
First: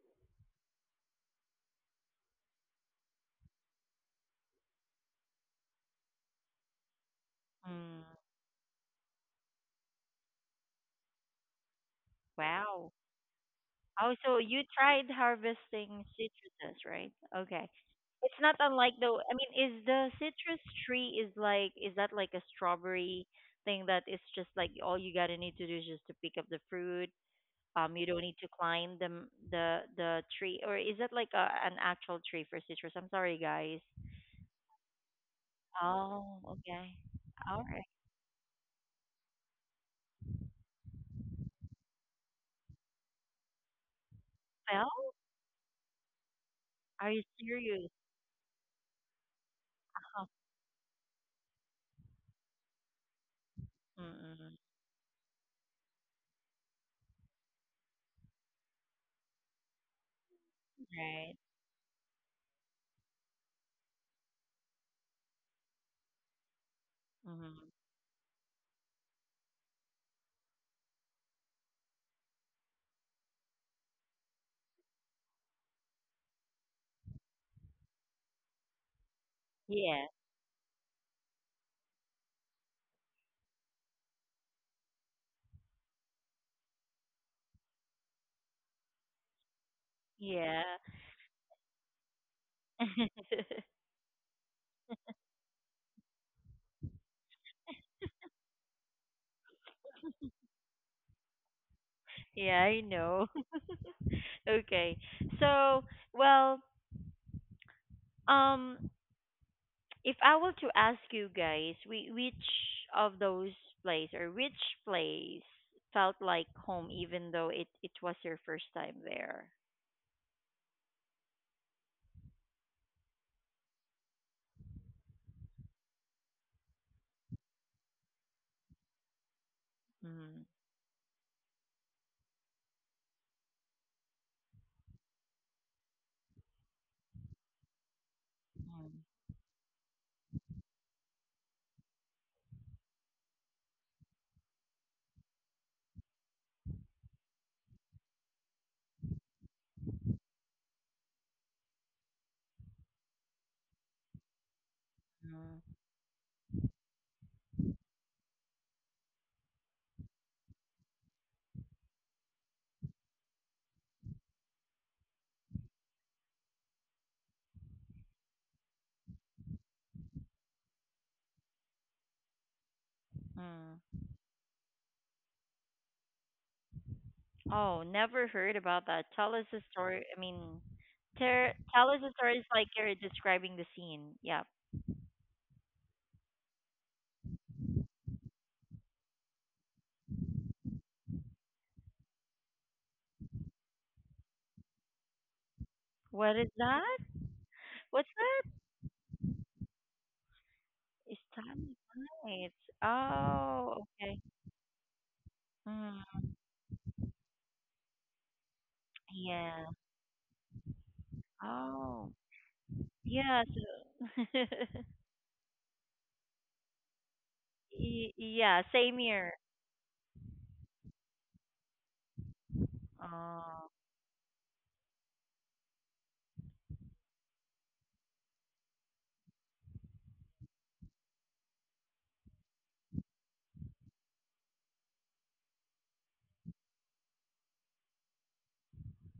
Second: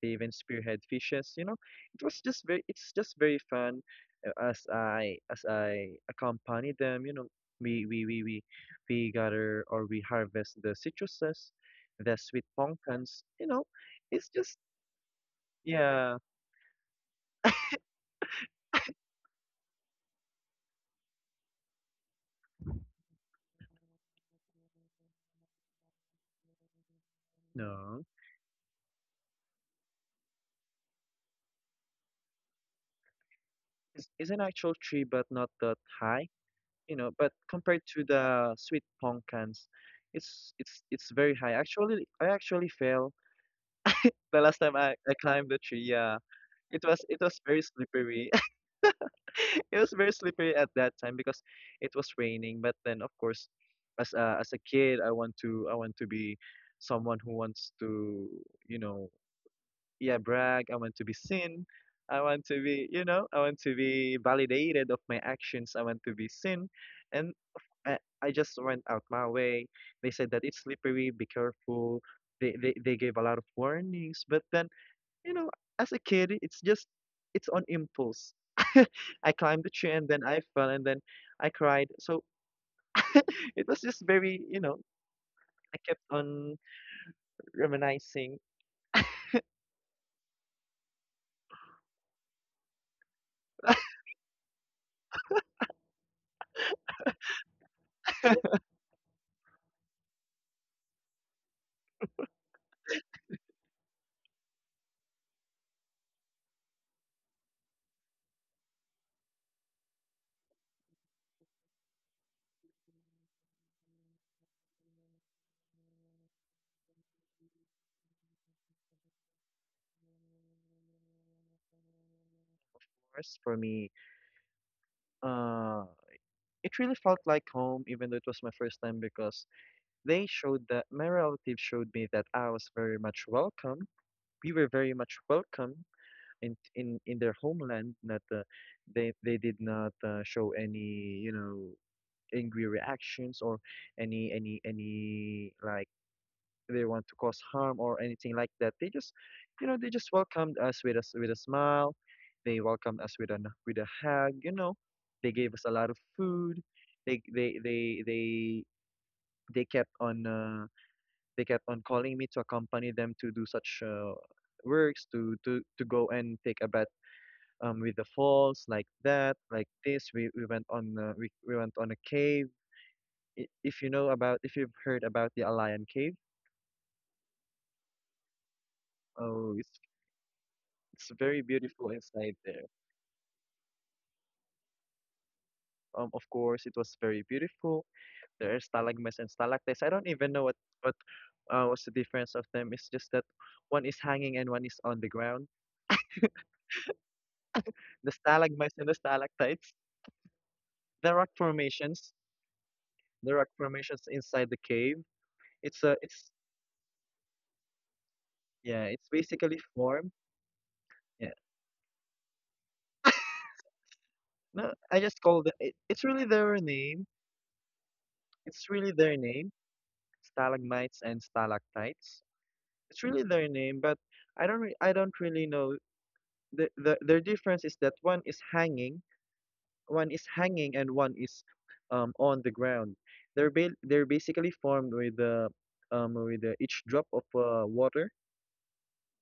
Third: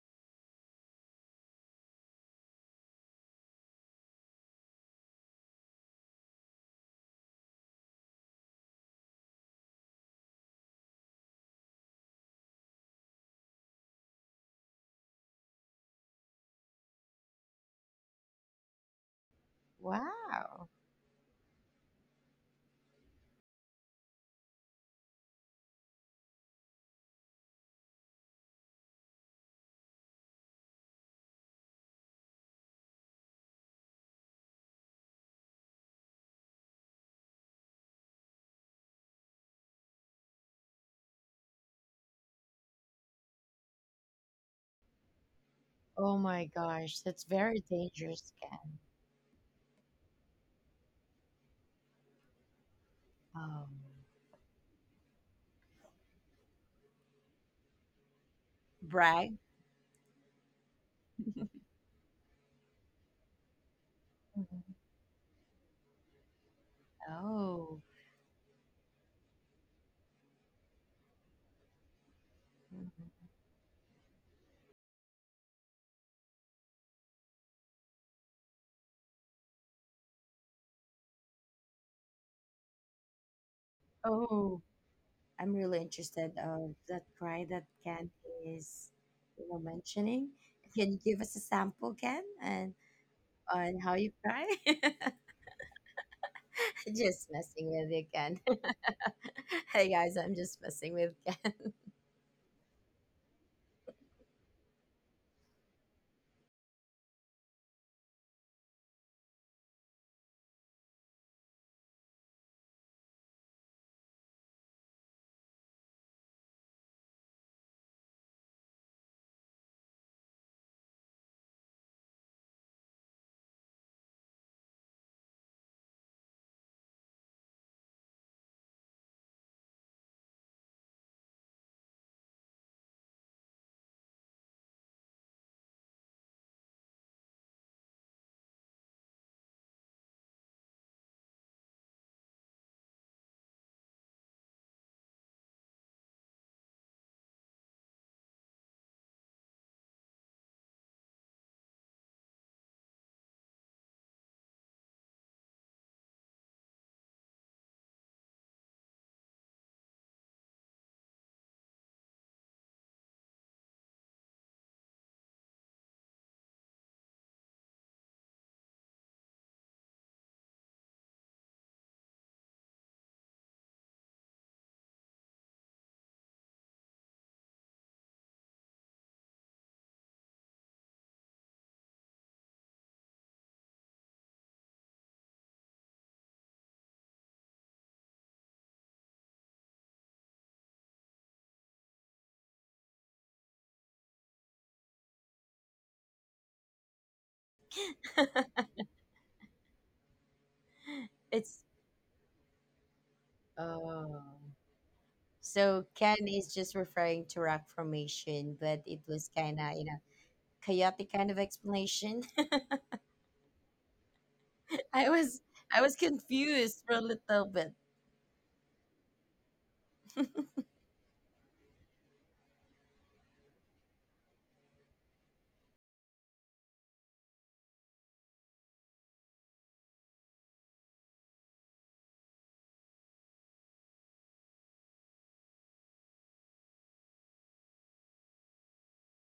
They even spearhead fishes. You know, it was just very, it's just very fun. uh, As I as I accompany them, you know, we mm, we we we we gather or we harvest the citruses, the sweet wow. pumpkins. You know, Oh, it's so just you tried harvesting yeah, citruses, right? Okay. It's not unlike though. I mean, is the citrus Wow. tree is like is that like a strawberry thing that it's just like all you gotta need to do is just to pick up the fruit? Um, you no, don't need to climb the m- the the tree, or is it like a, an actual tree for citrus? I'm sorry, guys. it's, it's an actual tree, but not that high. Oh, okay. You know, but All compared right. to the sweet pumpkins, it's it's it's very high. Actually, I actually fell the last time Well, I, I climbed the tree. Oh Yeah, my it gosh, was are it you that's was very very serious? slippery. dangerous, Kat. [laughs] It was very Huh. slippery at that time because it was raining. But then, of course, Um as a, as Mm-mm. a kid, I want to I want to be someone who wants to, you know, Bragg. yeah, brag. I want to be Right. seen. I want to be, you know, I want to be Mhm. validated of my actions. I want to be seen, and Mm-hmm. Oh. I, I just went out my way. They said that it's slippery. Be careful. They, they they gave a Mhm. lot of warnings, but then you know, as a kid, it's just it's on impulse. [laughs] I climbed the tree Yeah. and then I fell and then I cried. So [laughs] it was just very, Oh. you know, I'm really I kept interested on of that cry that Ken reminiscing. Of is, you know, mentioning. Yeah. Can you give us a sample, Ken, and [laughs] on how you cry? [laughs] Just messing with you, Ken. [laughs] Hey guys, I'm just messing with Ken. Yeah, I know. [laughs] Okay. So, well, um, if I were to ask you guys, we, which of those place or which place felt like home, even though it, it was your first time there? course, for me, uh, it really felt like home, even though it was my first time because they Mm, showed that my relatives showed me that I was very much welcome. We were very much welcome in in in their homeland. That uh, mm, they they did not uh, show any, you know, angry reactions or any any any like they want to cause harm or anything like that. They just, you know, they just welcomed us with a s- with a smile. They welcomed us with a n- with a hug. You know, they gave mm, us a lot of food. They they they they they kept on uh, they kept on calling me to accompany them to do such uh, works to to to go and take a bath um with the falls like that like this. We we went on uh, we we went on a cave. i- mm. If you know about, if you've heard about the Alayan Cave, Oh, never heard about that. Tell us oh, a it's story. I mean, it's very Ter- tell beautiful us a inside story. It's there. like you're describing the scene. Yeah. Um, of course, it was very beautiful. There are stalagmites and stalactites. I don't even know what what uh, what's the difference of them. It's just that one is hanging and one is on the ground. What is that? The What's that? stalagmites [laughs] and the stalactites, the It's rock It's. Starry formations, Nights. the rock Oh, formations okay. Oh. inside the cave. So It's a Ken Mm, it's is just referring to rock formation, but yeah, it it's was kind basically of, yeah. you know formed. chaotic kind Yeah, of Oh, explanation. [laughs] yeah. So no, I I [laughs] just was call it. I it- was It's really their confused for a name. little bit. Y- yeah, It's really same their here. name, [laughs] stalagmites and stalactites. It's really their Oh. name, but I don't re- I don't really know the, the their difference is that one is hanging, one is hanging, and one is um on the ground. They're ba- they're basically formed with the um with the each drop of uh, water,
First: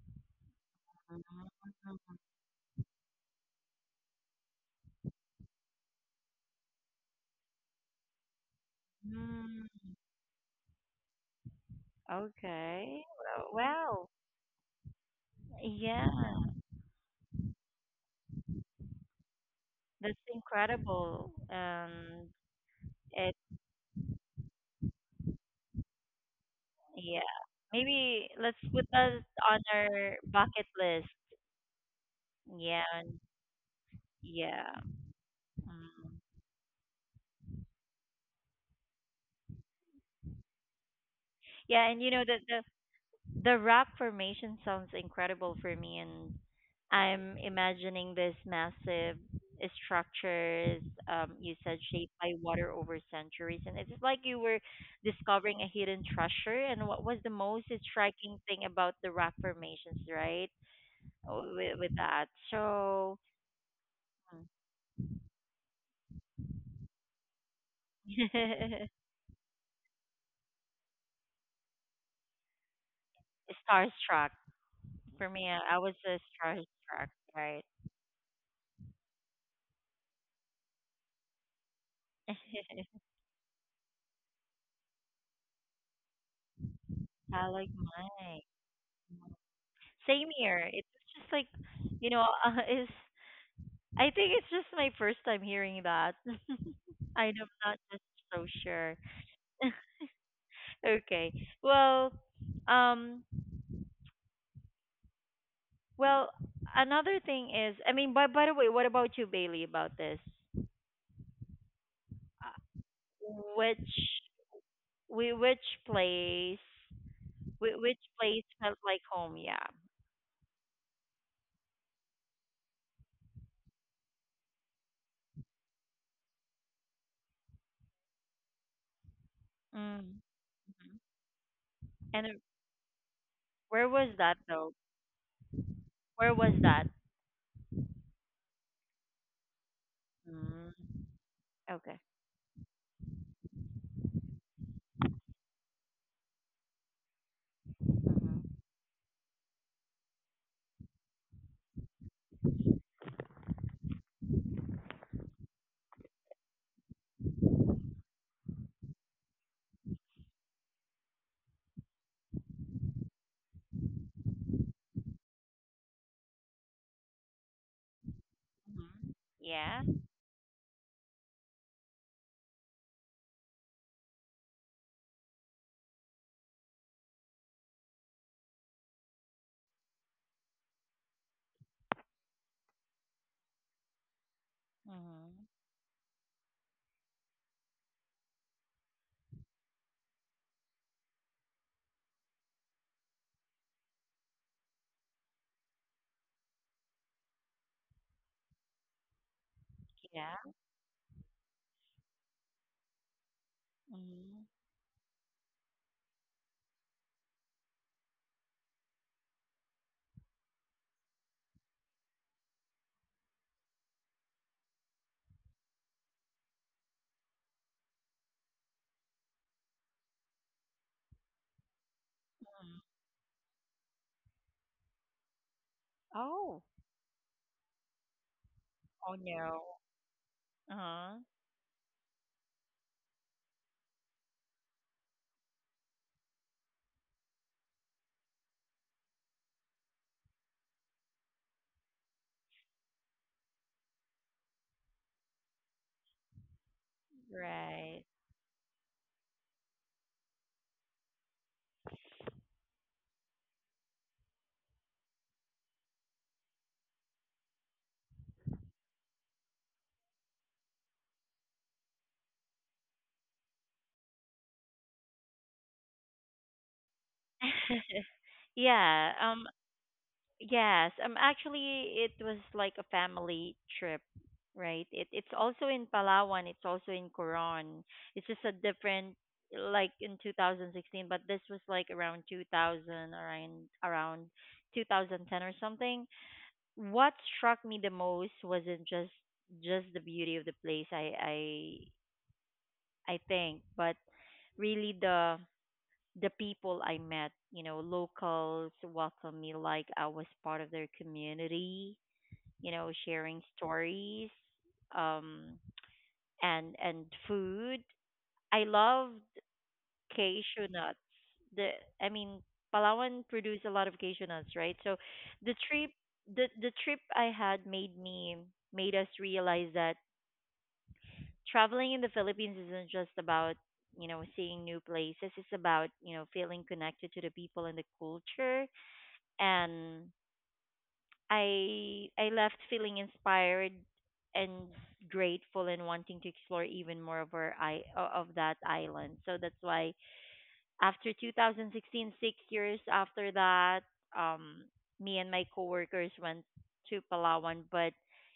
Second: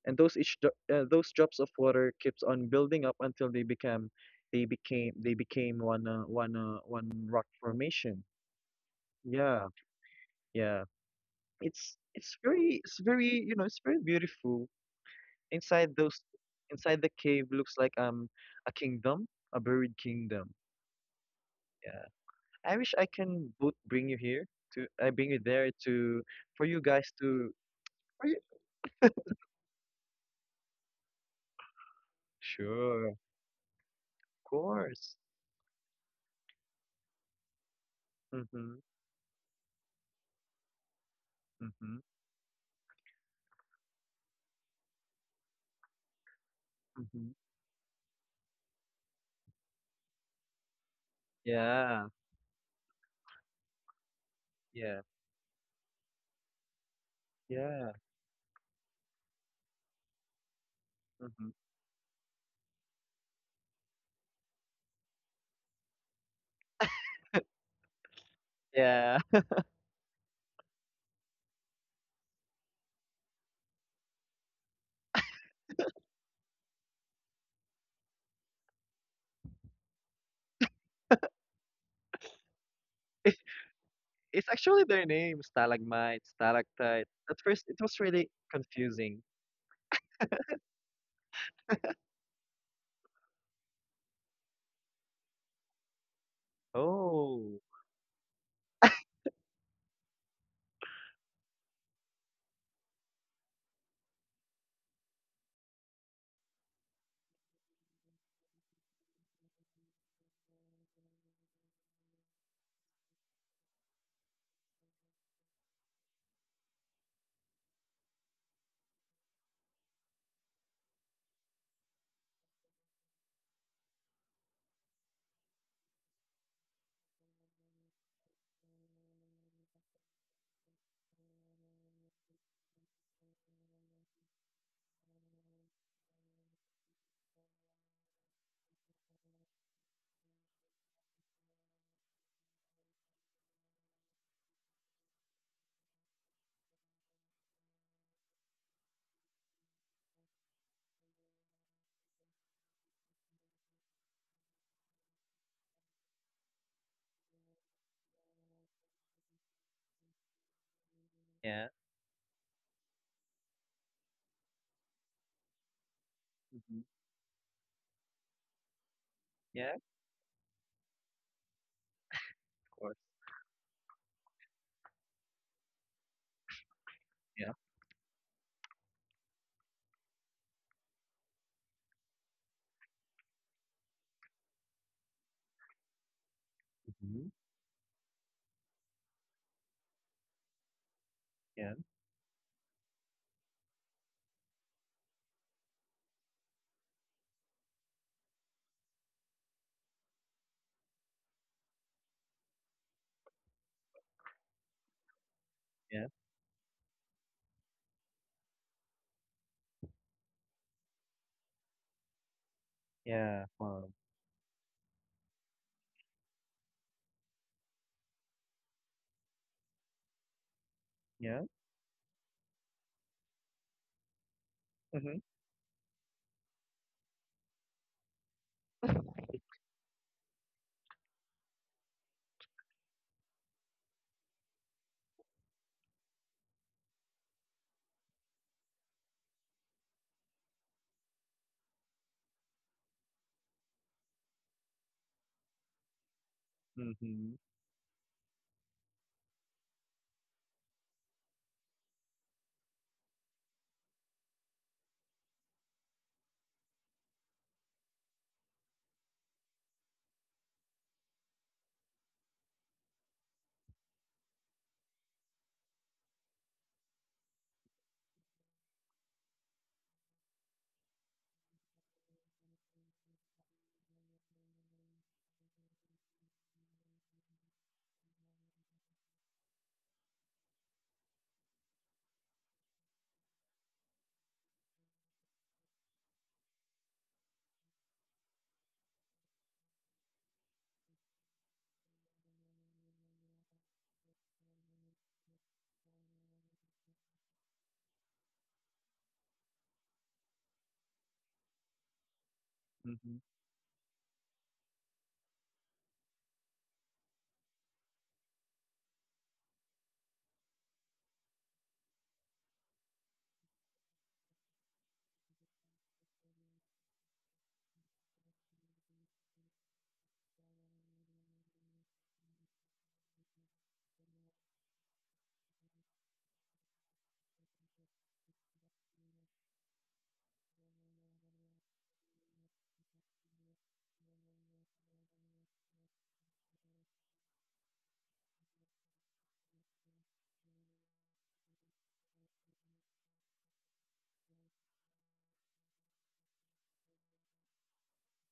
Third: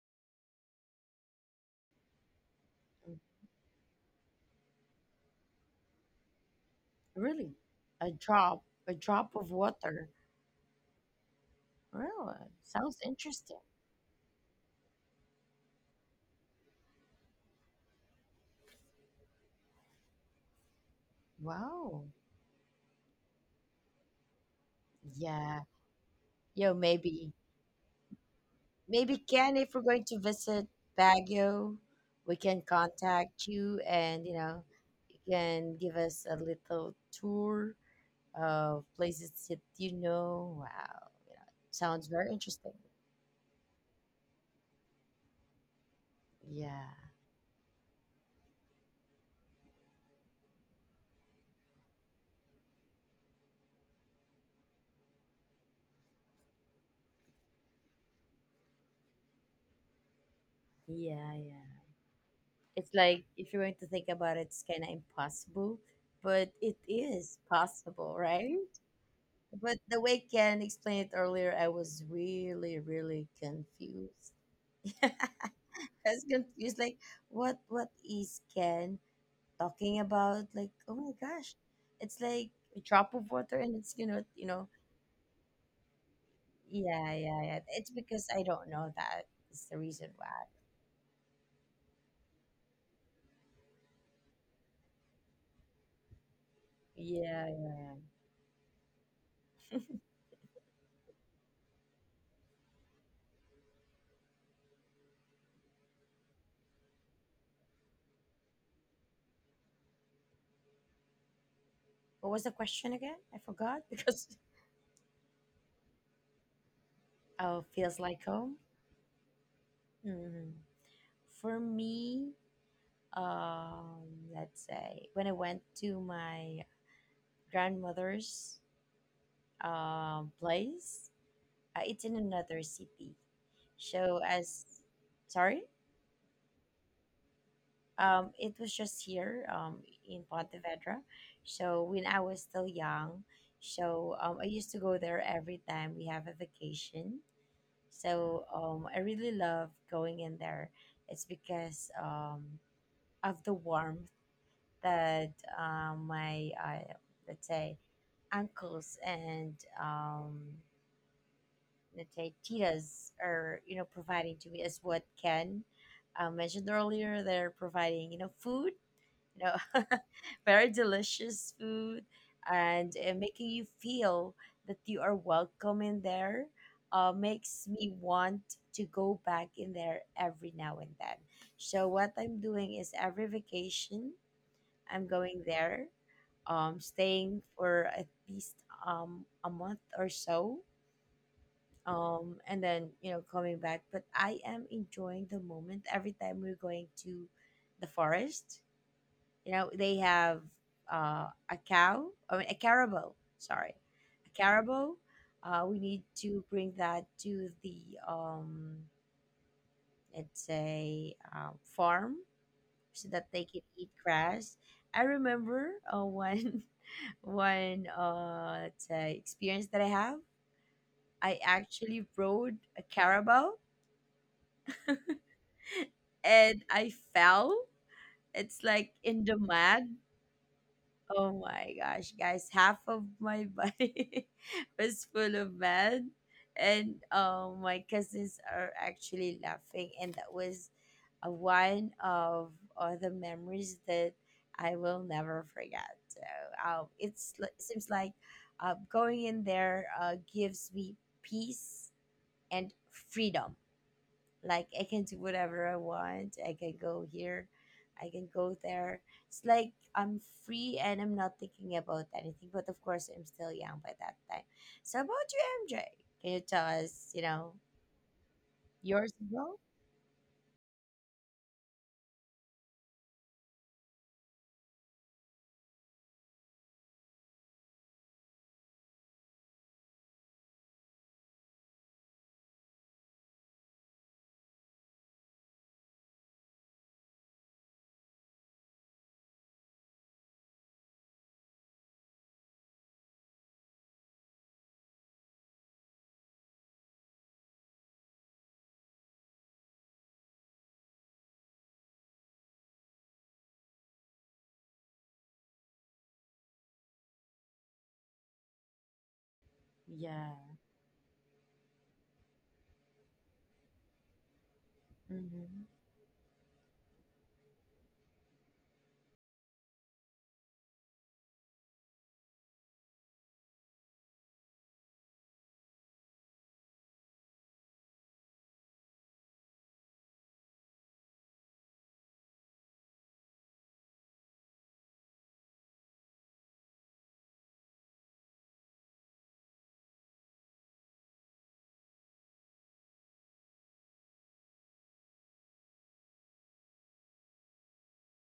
and those each dro- uh, those drops of water keeps on building up until they become they became they became one uh, one uh, one rock Really? A formation. drop, a drop of Mm, Yeah, water. yeah. It's it's Really? very Sounds it's okay. very Well, you interesting. know it's very wow. beautiful. Inside Yeah, those Inside the cave looks like um a kingdom, a buried that's kingdom. incredible. Wow. Yeah. Um, I wish I it can both bring you here to I bring you Yeah. there to for Yo, you guys maybe yeah. to Maybe for you let's put that maybe on Ken, if we're going our to bucket visit list. Baguio, we can Yeah, sure. and- Of contact you, and, you know, yeah. you course. can give Mm. us a little tour Mm-hmm. of places that you know. Wow, you know, it Yeah, Mm-hmm. and sounds you know very that the interesting. The rock formation sounds incredible for me, and Yeah, I'm Mm-hmm. imagining this massive structures, um, you said Yeah. shaped by water over centuries, and it's like you were Yeah. discovering a hidden treasure. And what was the most Yeah. striking thing about the rock formations, right? yeah, Mm-hmm. yeah. With, with that, It's so like, if you're going to think about mm. it, it's kind of impossible, but it is possible, right? [laughs] Yeah. But the way Ken explained it earlier, I was really, really Starstruck. confused. [laughs] For me, I I I was a was confused, like starstruck, what right? what is Ken talking about? Like, oh my gosh, it's like a [laughs] drop of [laughs] water, and it's, you know you It's know actually their name, stalagmite, stalactite. yeah, At yeah, I yeah. first, like it It's was because really mine. I don't know confusing. that. It's the reason Same why. here. It's just like, you know, [laughs] uh, is I think it's just my first time hearing that. [laughs] I'm Yeah, Oh, not yeah, yeah. just so sure. [laughs] Okay. Well, um, well, another thing is, I mean, by by the way, what about you, Bailey, about this? What was Uh, the question again? I forgot [laughs] Which because, we which place oh, whi- which feels like place home. felt like home? Yeah. Hmm. For me, um, let's say, when I went to my grandmother's Mm-hmm. um place, uh, it's in And uh, another city. where was So that as though? sorry. Where was that? Um, it was just here, um, in Mm, Pontevedra. So, okay. when I was still young, so um, I used to go there every time we have a vacation. So Mm-hmm. um, I really love going in there. It's because, um, of the warmth that, uh, my, uh, let's say, uncles and, um, yeah, let's say, titas are, you know providing to me, as what Ken, uh, mentioned hmm earlier. They're providing, you know food, Mm-hmm. you yeah, Yeah. know, [laughs] very delicious food, of and, course, uh, making you feel that you are welcome in there, uh, yeah, makes me want to go back in there every now and then. So what I'm doing is, every vacation I'm going Mhm. there, um, hmm staying for at least um, a month or so. yeah, Um, and then, you know coming back, but I am enjoying the moment every time we're going to the forest. You know, they Yeah. have, uh, a cow, I mean, a caribou, sorry, a Mhm. caribou. Uh, we need yeah. to bring that to the, um, let's say, uh, farm, so that they Yeah, can eat farm. grass. I remember, uh, one, [laughs] one uh, let's say, experience that I have. I Yeah. actually rode Mhm. a caribou Mm-hmm. [laughs] Oh. and I fell. It's like Oh in the no. mud. Uh-huh. Oh my gosh, guys, half of my body [laughs] was full of mud. And, um, my cousins are actually laughing. And that was uh, one of uh, the memories that I will never forget. So um, it's, Mm-hmm. li- seems Right. like, uh, going in there, uh, gives me peace and freedom, like I can do whatever I want. I can go here. I can go there. It's like I'm free and I'm not thinking about anything. But of course, I'm still young by that time. So, about you, M J? Can you tell us, you know, [laughs] Yeah. yours as Um. well? Yes. Um. Actually, it was like a family trip, right? It it's also in Palawan. It's also in Coron. It's just a different, like in two thousand sixteen. But this was like around two thousand, around around two thousand ten or something. What struck me the most wasn't just just the beauty of the place. I I I think, but really the the people I met, you know, locals welcomed me like I was part of their community, you know, Mm-hmm. Of sharing stories, um, and and food. I loved Yeah. cashew nuts. The I mean, Palawan produce a lot of cashew nuts, right? So the Mm-hmm. trip the the trip I had made me made us realize that traveling in the Philippines isn't just about, you know, seeing new places. It's about, you know, feeling connected to the people and the culture. And I I left feeling inspired and grateful and wanting to explore even more of our i o- of that island. So that's why after two thousand sixteen, six years after that, um, me and my coworkers went to Palawan, but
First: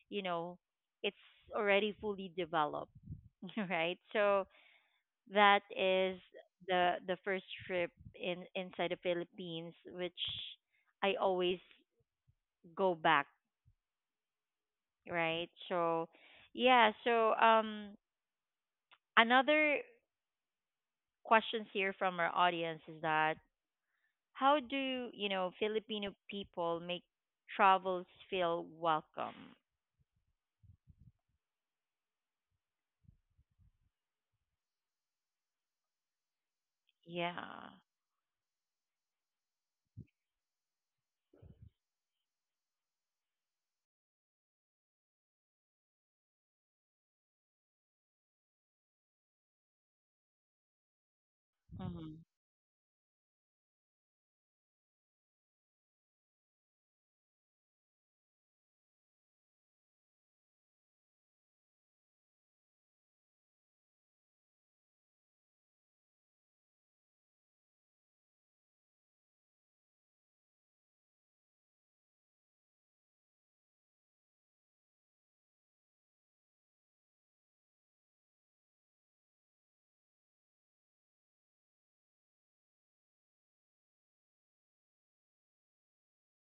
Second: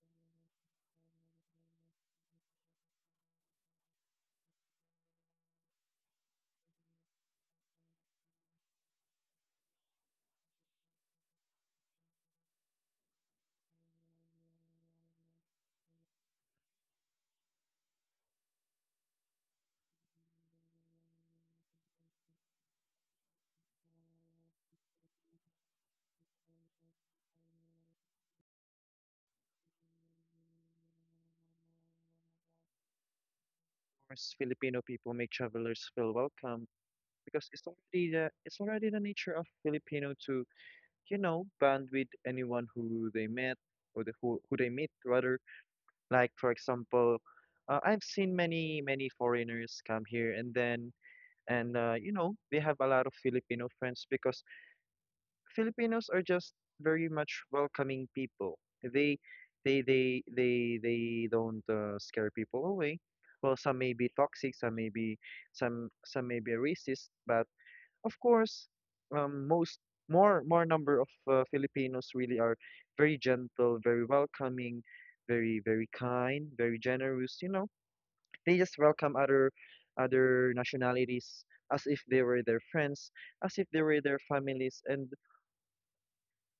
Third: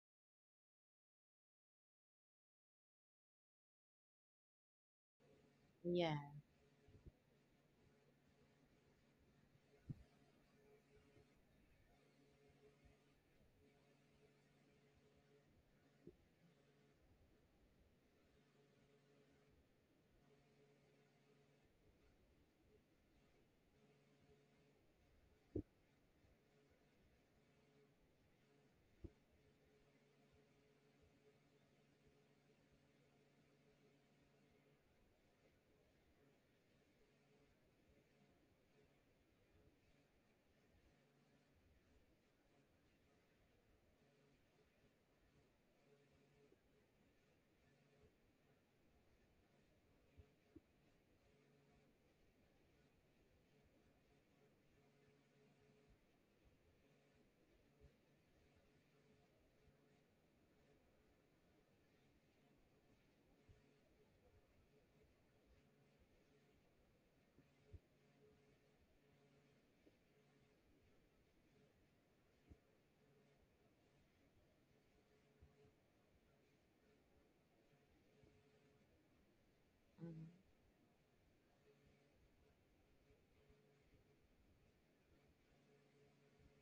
you know, it's already fully developed [laughs] right? So that is Yeah. the the first trip in inside the Philippines, which I always go back, right? So, yeah. So, um, another questions here from our audience is that how do you know Filipino people make travels feel welcome? course, Filipino people make travelers feel welcome because it's Yeah. already the it's already the nature of Filipino to, you know, bond with anyone who they met or the, who who they meet rather. Like for example, uh, I've seen many many foreigners come here and then and uh, you Mhm. know they have a lot of Filipino friends because Filipinos are just very much welcoming people. They they they they they don't uh, scare people away. Well, some may be toxic, some may be some some may be racist, but of course, um, most more more number of uh, Filipinos really are very gentle, very welcoming, very very kind, very generous. You know, they just welcome other Mhm. other nationalities as if they were their friends, as if they were their families, and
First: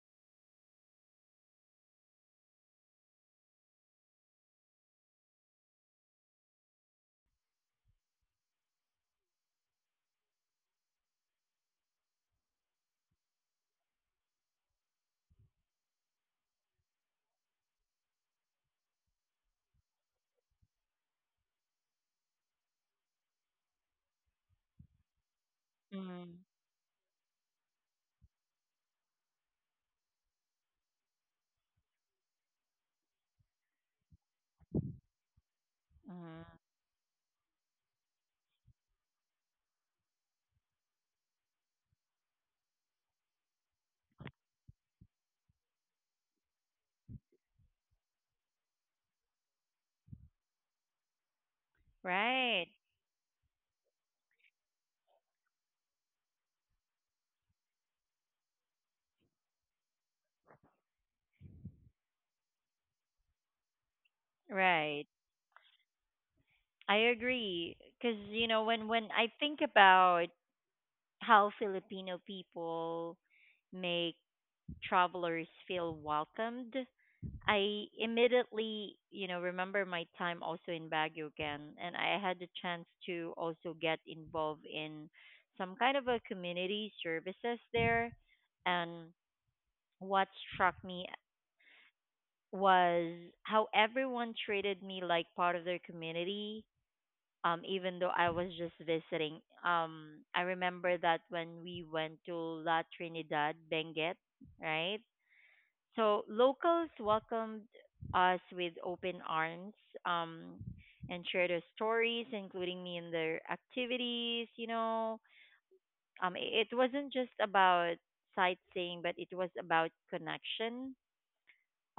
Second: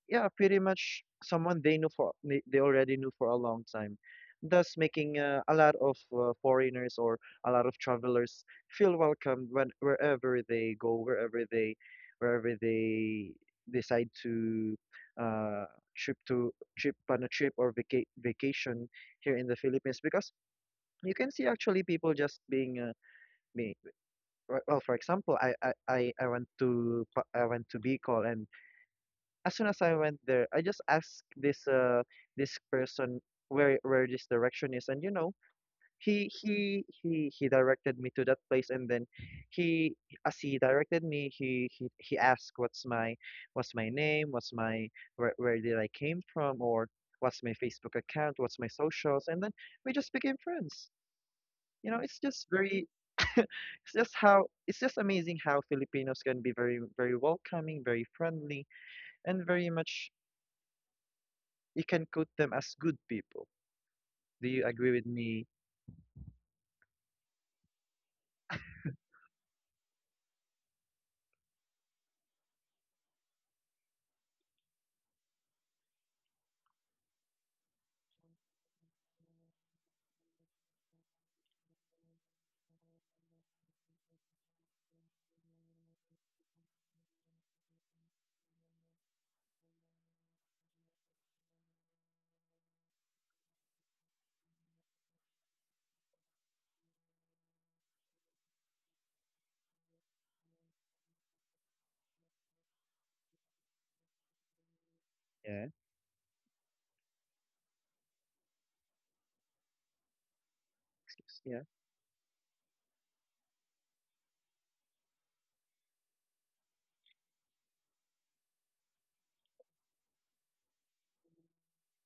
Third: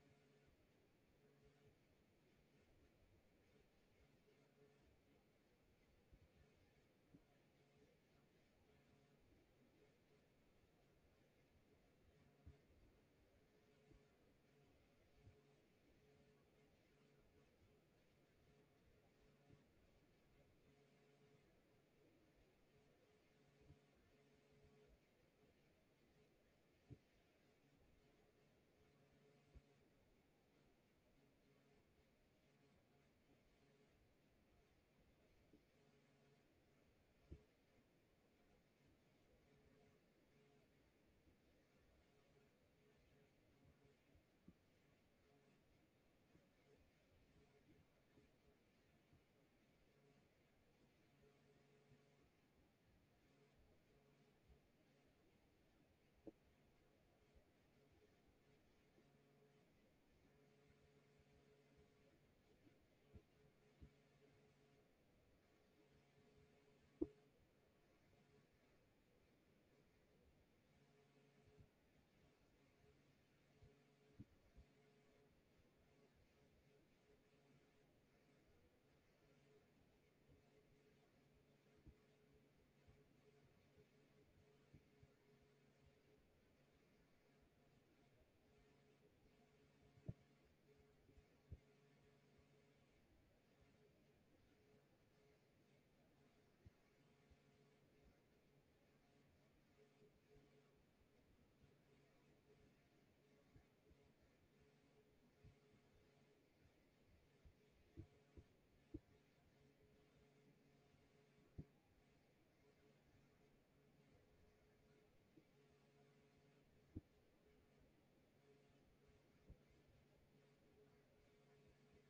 yeah, pretty much someone they knew for they they already knew for a long time, thus making uh, a lot of uh, foreigners or a lot of travelers feel welcome when wherever they go, wherever they wherever they decide to uh trip to trip on a trip or vaca vacation here in the Philippines because you can see actually people just being uh, me well for example I I I I Mhm. went to Pa- I went to Bicol and as soon as I went there, I just asked this uh this person where where this direction is, and you know, he Mhm. he he he directed me to that place, and then he as he directed me, he he he asked what's my what's my name, what's my where where did I came from, or what's my Facebook account, what's my socials, and then we just became friends. You know, it's just Right. very [laughs] it's just how it's just amazing how Filipinos can be very very welcoming, very friendly, and very much you can quote them as good people. Do you agree with Right. me? I agree. Because, you know, when, when I think about how Filipino people make travelers feel welcomed. I immediately, you know, remember my time also in Baguio again, and I had the chance to also get involved in some kind of a community services there. And what struck me was how everyone treated me like part of their community, um even though I was just visiting. Um I remember that when we went to La Trinidad, Benguet, right? Yeah. So locals welcomed us with open arms, um, and Excuse. shared their Yeah. stories, including me in their activities, you know. Um it, it wasn't just about sightseeing, but it was about connection.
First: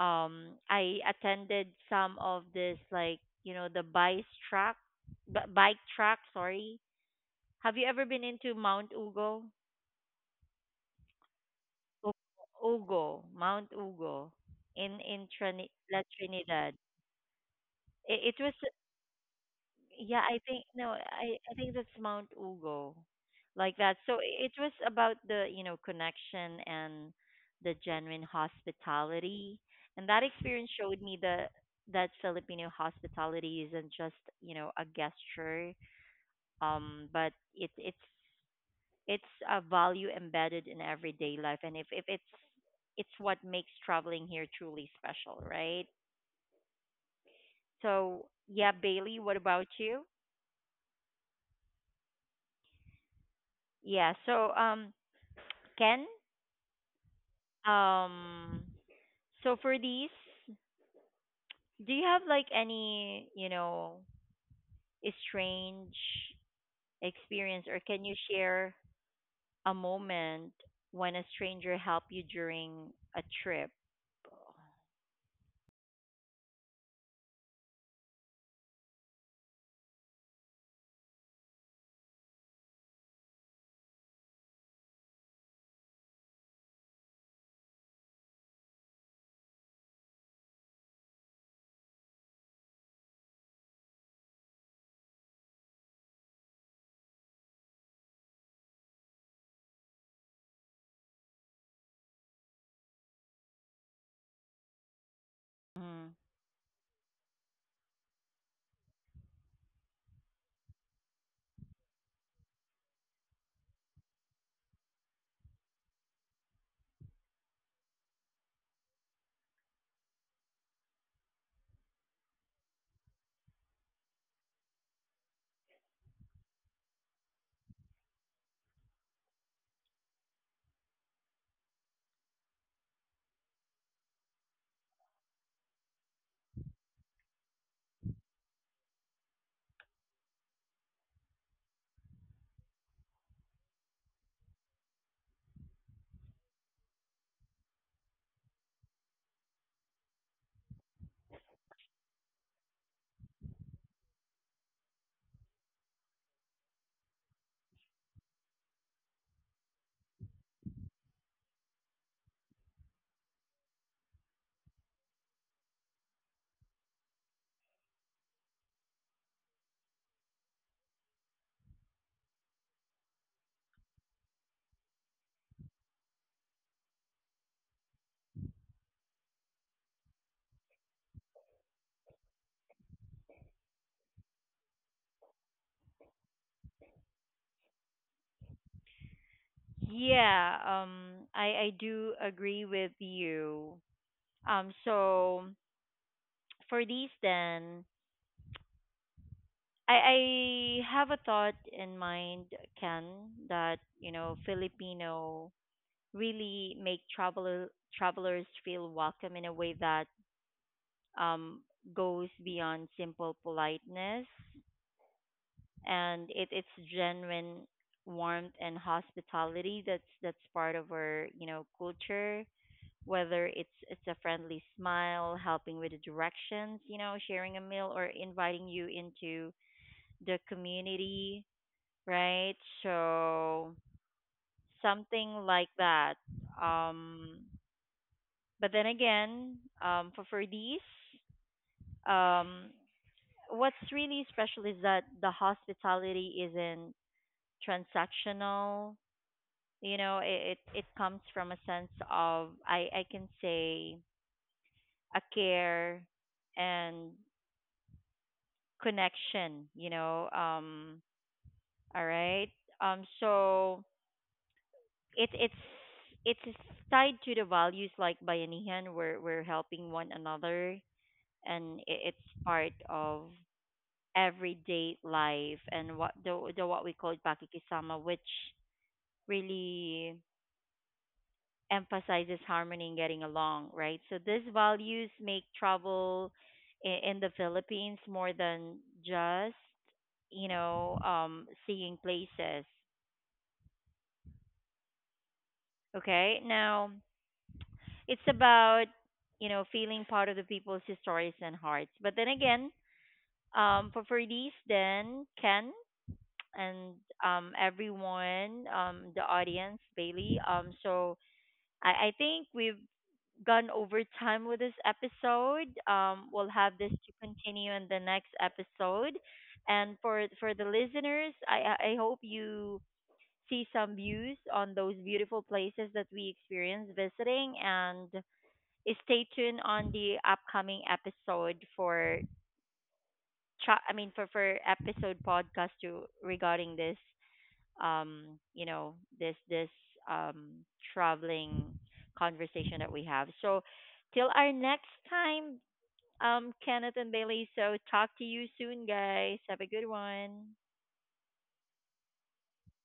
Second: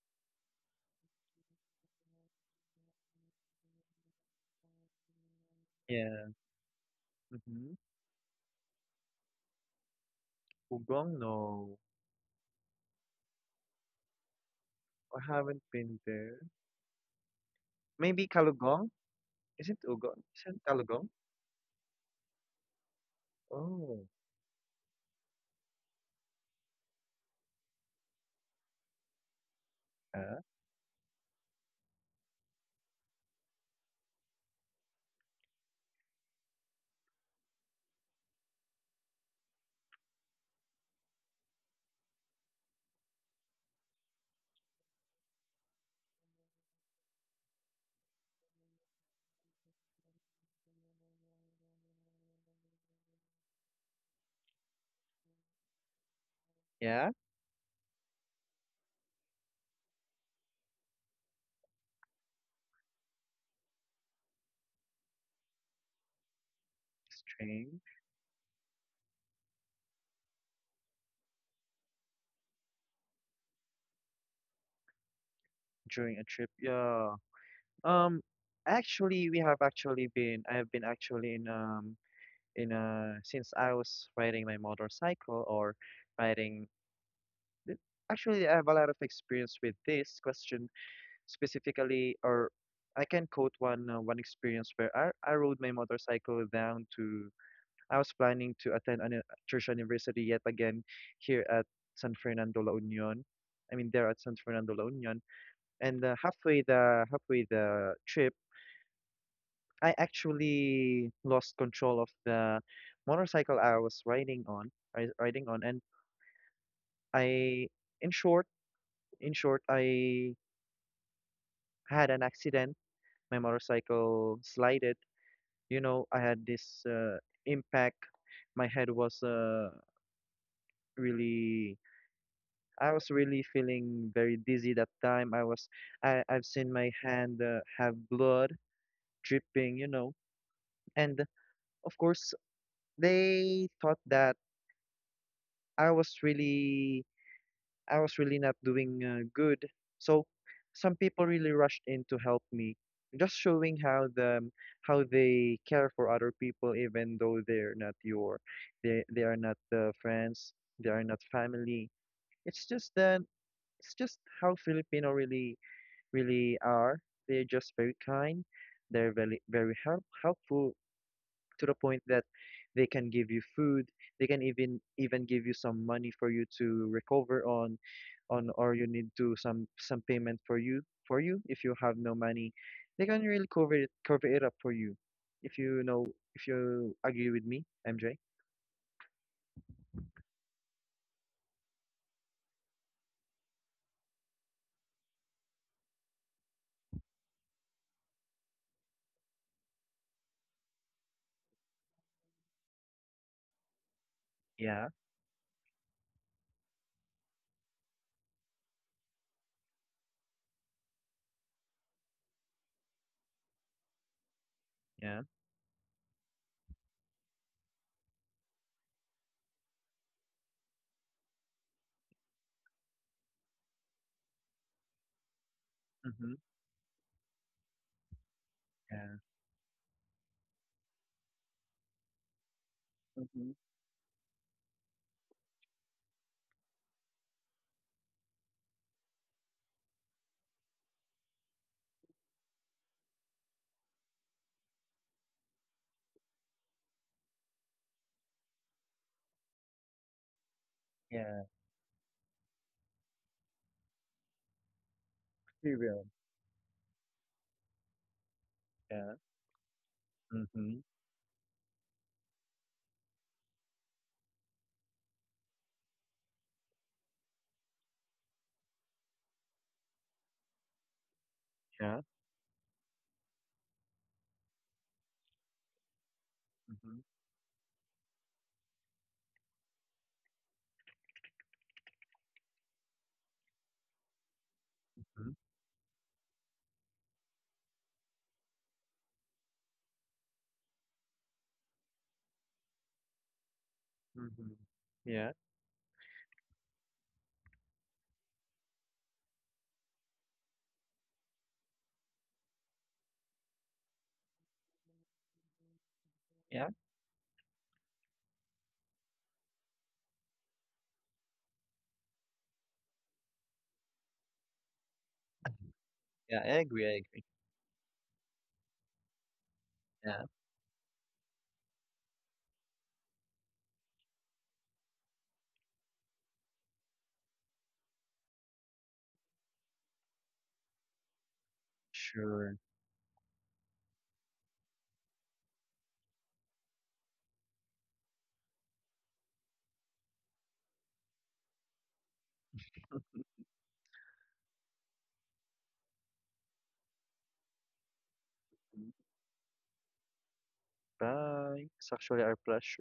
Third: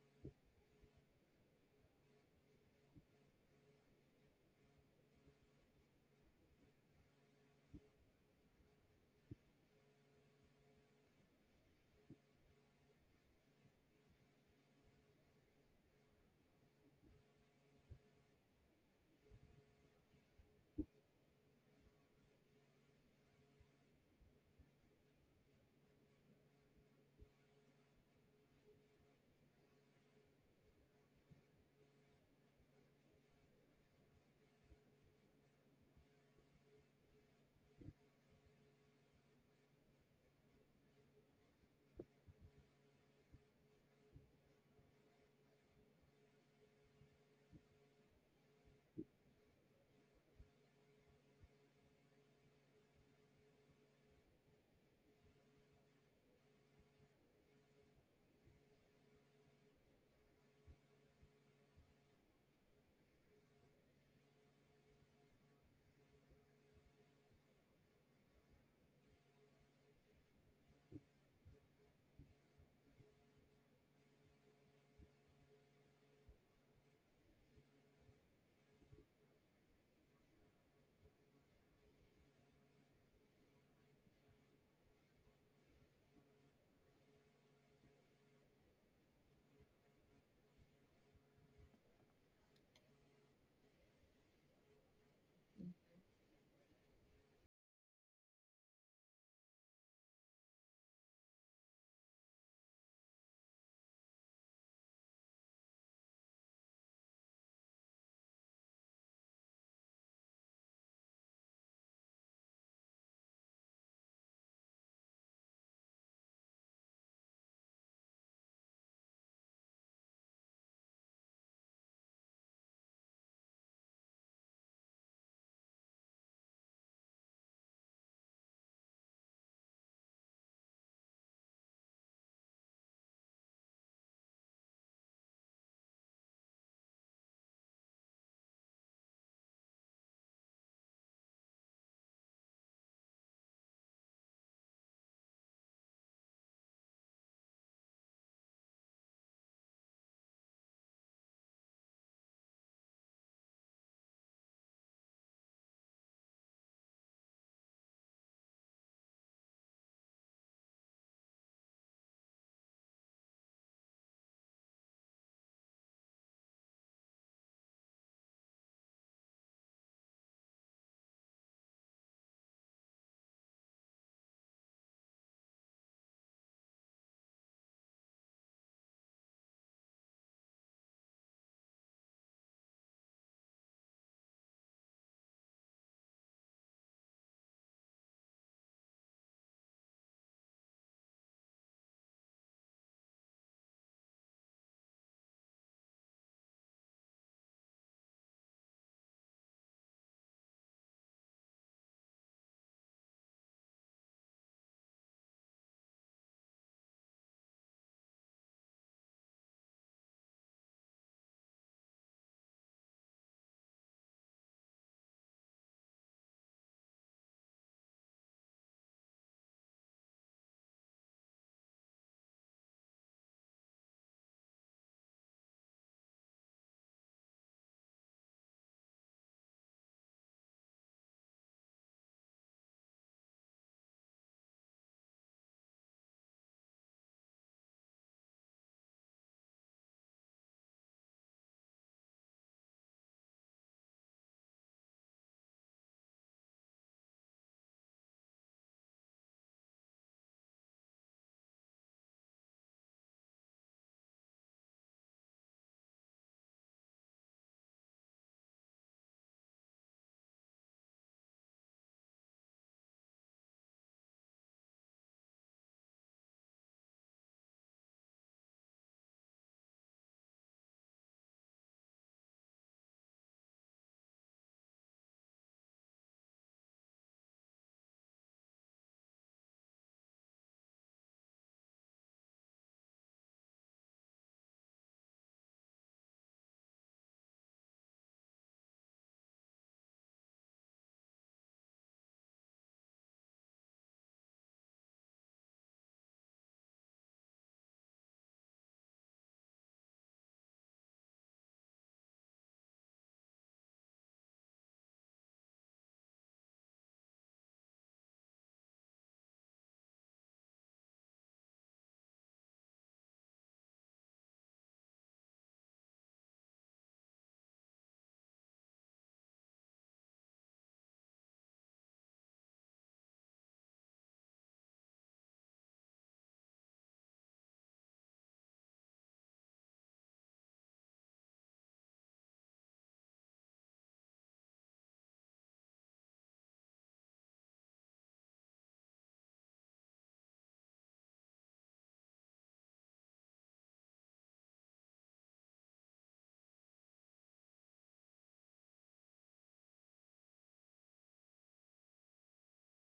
Um I attended some of this, like, you know, the bike track, b- bike track, Yeah. sorry, Mm-hmm. have you ever been into Mount Ugo? Ugong, no. U- Ugo, Mount Ugo, in I in haven't Trini- been La there. Trinidad. Maybe It, it was, Kalugong? Isn't yeah, Ugong? I think Isn't no, Kalugong? I I think that's Mount Ugo, like that. Oh. So i- it was about the, you know, connection and the genuine hospitality, and that Yeah. experience showed me that that Filipino hospitality isn't, just you know, a gesture, um, but it it's it's a value embedded in everyday life, and if, if it's it's what makes traveling here truly special, right? So yeah, Bailey, what about you? yeah so um Ken, Yeah, um so for these, do you have like any, you know, strange experience, or strange can you share a moment when a stranger helped you during a trip? during a trip. Yeah. Um, actually, we have actually been. I have been actually in um in uh since I was riding my motorcycle or riding. th- Actually, I have a lot of experience with this question specifically, or I can quote one uh, one experience where I, I rode my motorcycle down to I was planning to attend an, a church anniversary yet again here at San Fernando La Union. I mean, there at San Fernando La Union, Mm-hmm. and uh, halfway the halfway the trip, I actually lost control of the motorcycle I was riding on, ri- riding on, and I, in short, in short, I had an accident. My motorcycle slid. You know, I had this uh, impact. My head was uh, really, I was really feeling very dizzy that time. I was I I've seen my hand uh, have blood dripping, you know, and of course they thought that i was really I was really not doing uh, good. So some people really rushed in to help me, just showing how the um, how they care for other people, even though they're not your, they they are not uh, friends, they are not family. It's just that it's just how Filipino really really are. They're just very kind. They're very very help helpful to the point that they can give you food, they can even even give you some money for you to recover on on or you need to some some payment for you for you if you have no money. They can really cover it cover it up for you. If you know if you agree with me, M J. Yeah, um, I I do agree with you. Um, so for these then, I I have a thought in mind, Ken, that you know Yeah, Filipino really make traveler travelers feel welcome in a way that um goes beyond simple politeness, yeah. and it it's genuine warmth and hospitality that's that's part of our, you know, culture, whether it's it's a friendly smile, helping with the Mm-hmm. directions, you know, sharing a meal, or inviting you Yeah. into the community, right? Mm-hmm. So something like that. Um, but then again, um for for these, um, what's really special is that the hospitality isn't transactional. You know, it, it it comes Yeah. from a sense of, I I can say, a We will. care and Yeah. connection, you know. Mm-hmm. Um, all right, um, so it it's it's tied to the values like bayanihan, where we're helping one another, and Yeah. i- it's part of everyday life, and what the, the what we Mm-hmm. call pakikisama, which really emphasizes harmony and getting along, right? So these values Mm-hmm. make travel i- in the Philippines more than just, you know, um, seeing places. Mm-hmm. Yeah. Okay, now it's about, you know, feeling part of the people's stories and hearts. But then again, um, for Ferdies, then Ken, Yeah. and um, everyone, um, the audience, Bailey. Um, so I, I think we've gone over time with this episode. Um, Yeah. we'll I have agree. this I to agree. continue in the next episode. And for Yeah. for the listeners, I I I hope you see some views on those beautiful places that we experience visiting, and stay tuned on the upcoming episode for. Sure. Cha- I mean, for for episode podcast to regarding this, um, you know, this this um, traveling conversation that we have. So, till our next time, um, Kenneth and Bailey. So, talk to you soon, guys. Have a good one. Bye. It's actually our pleasure.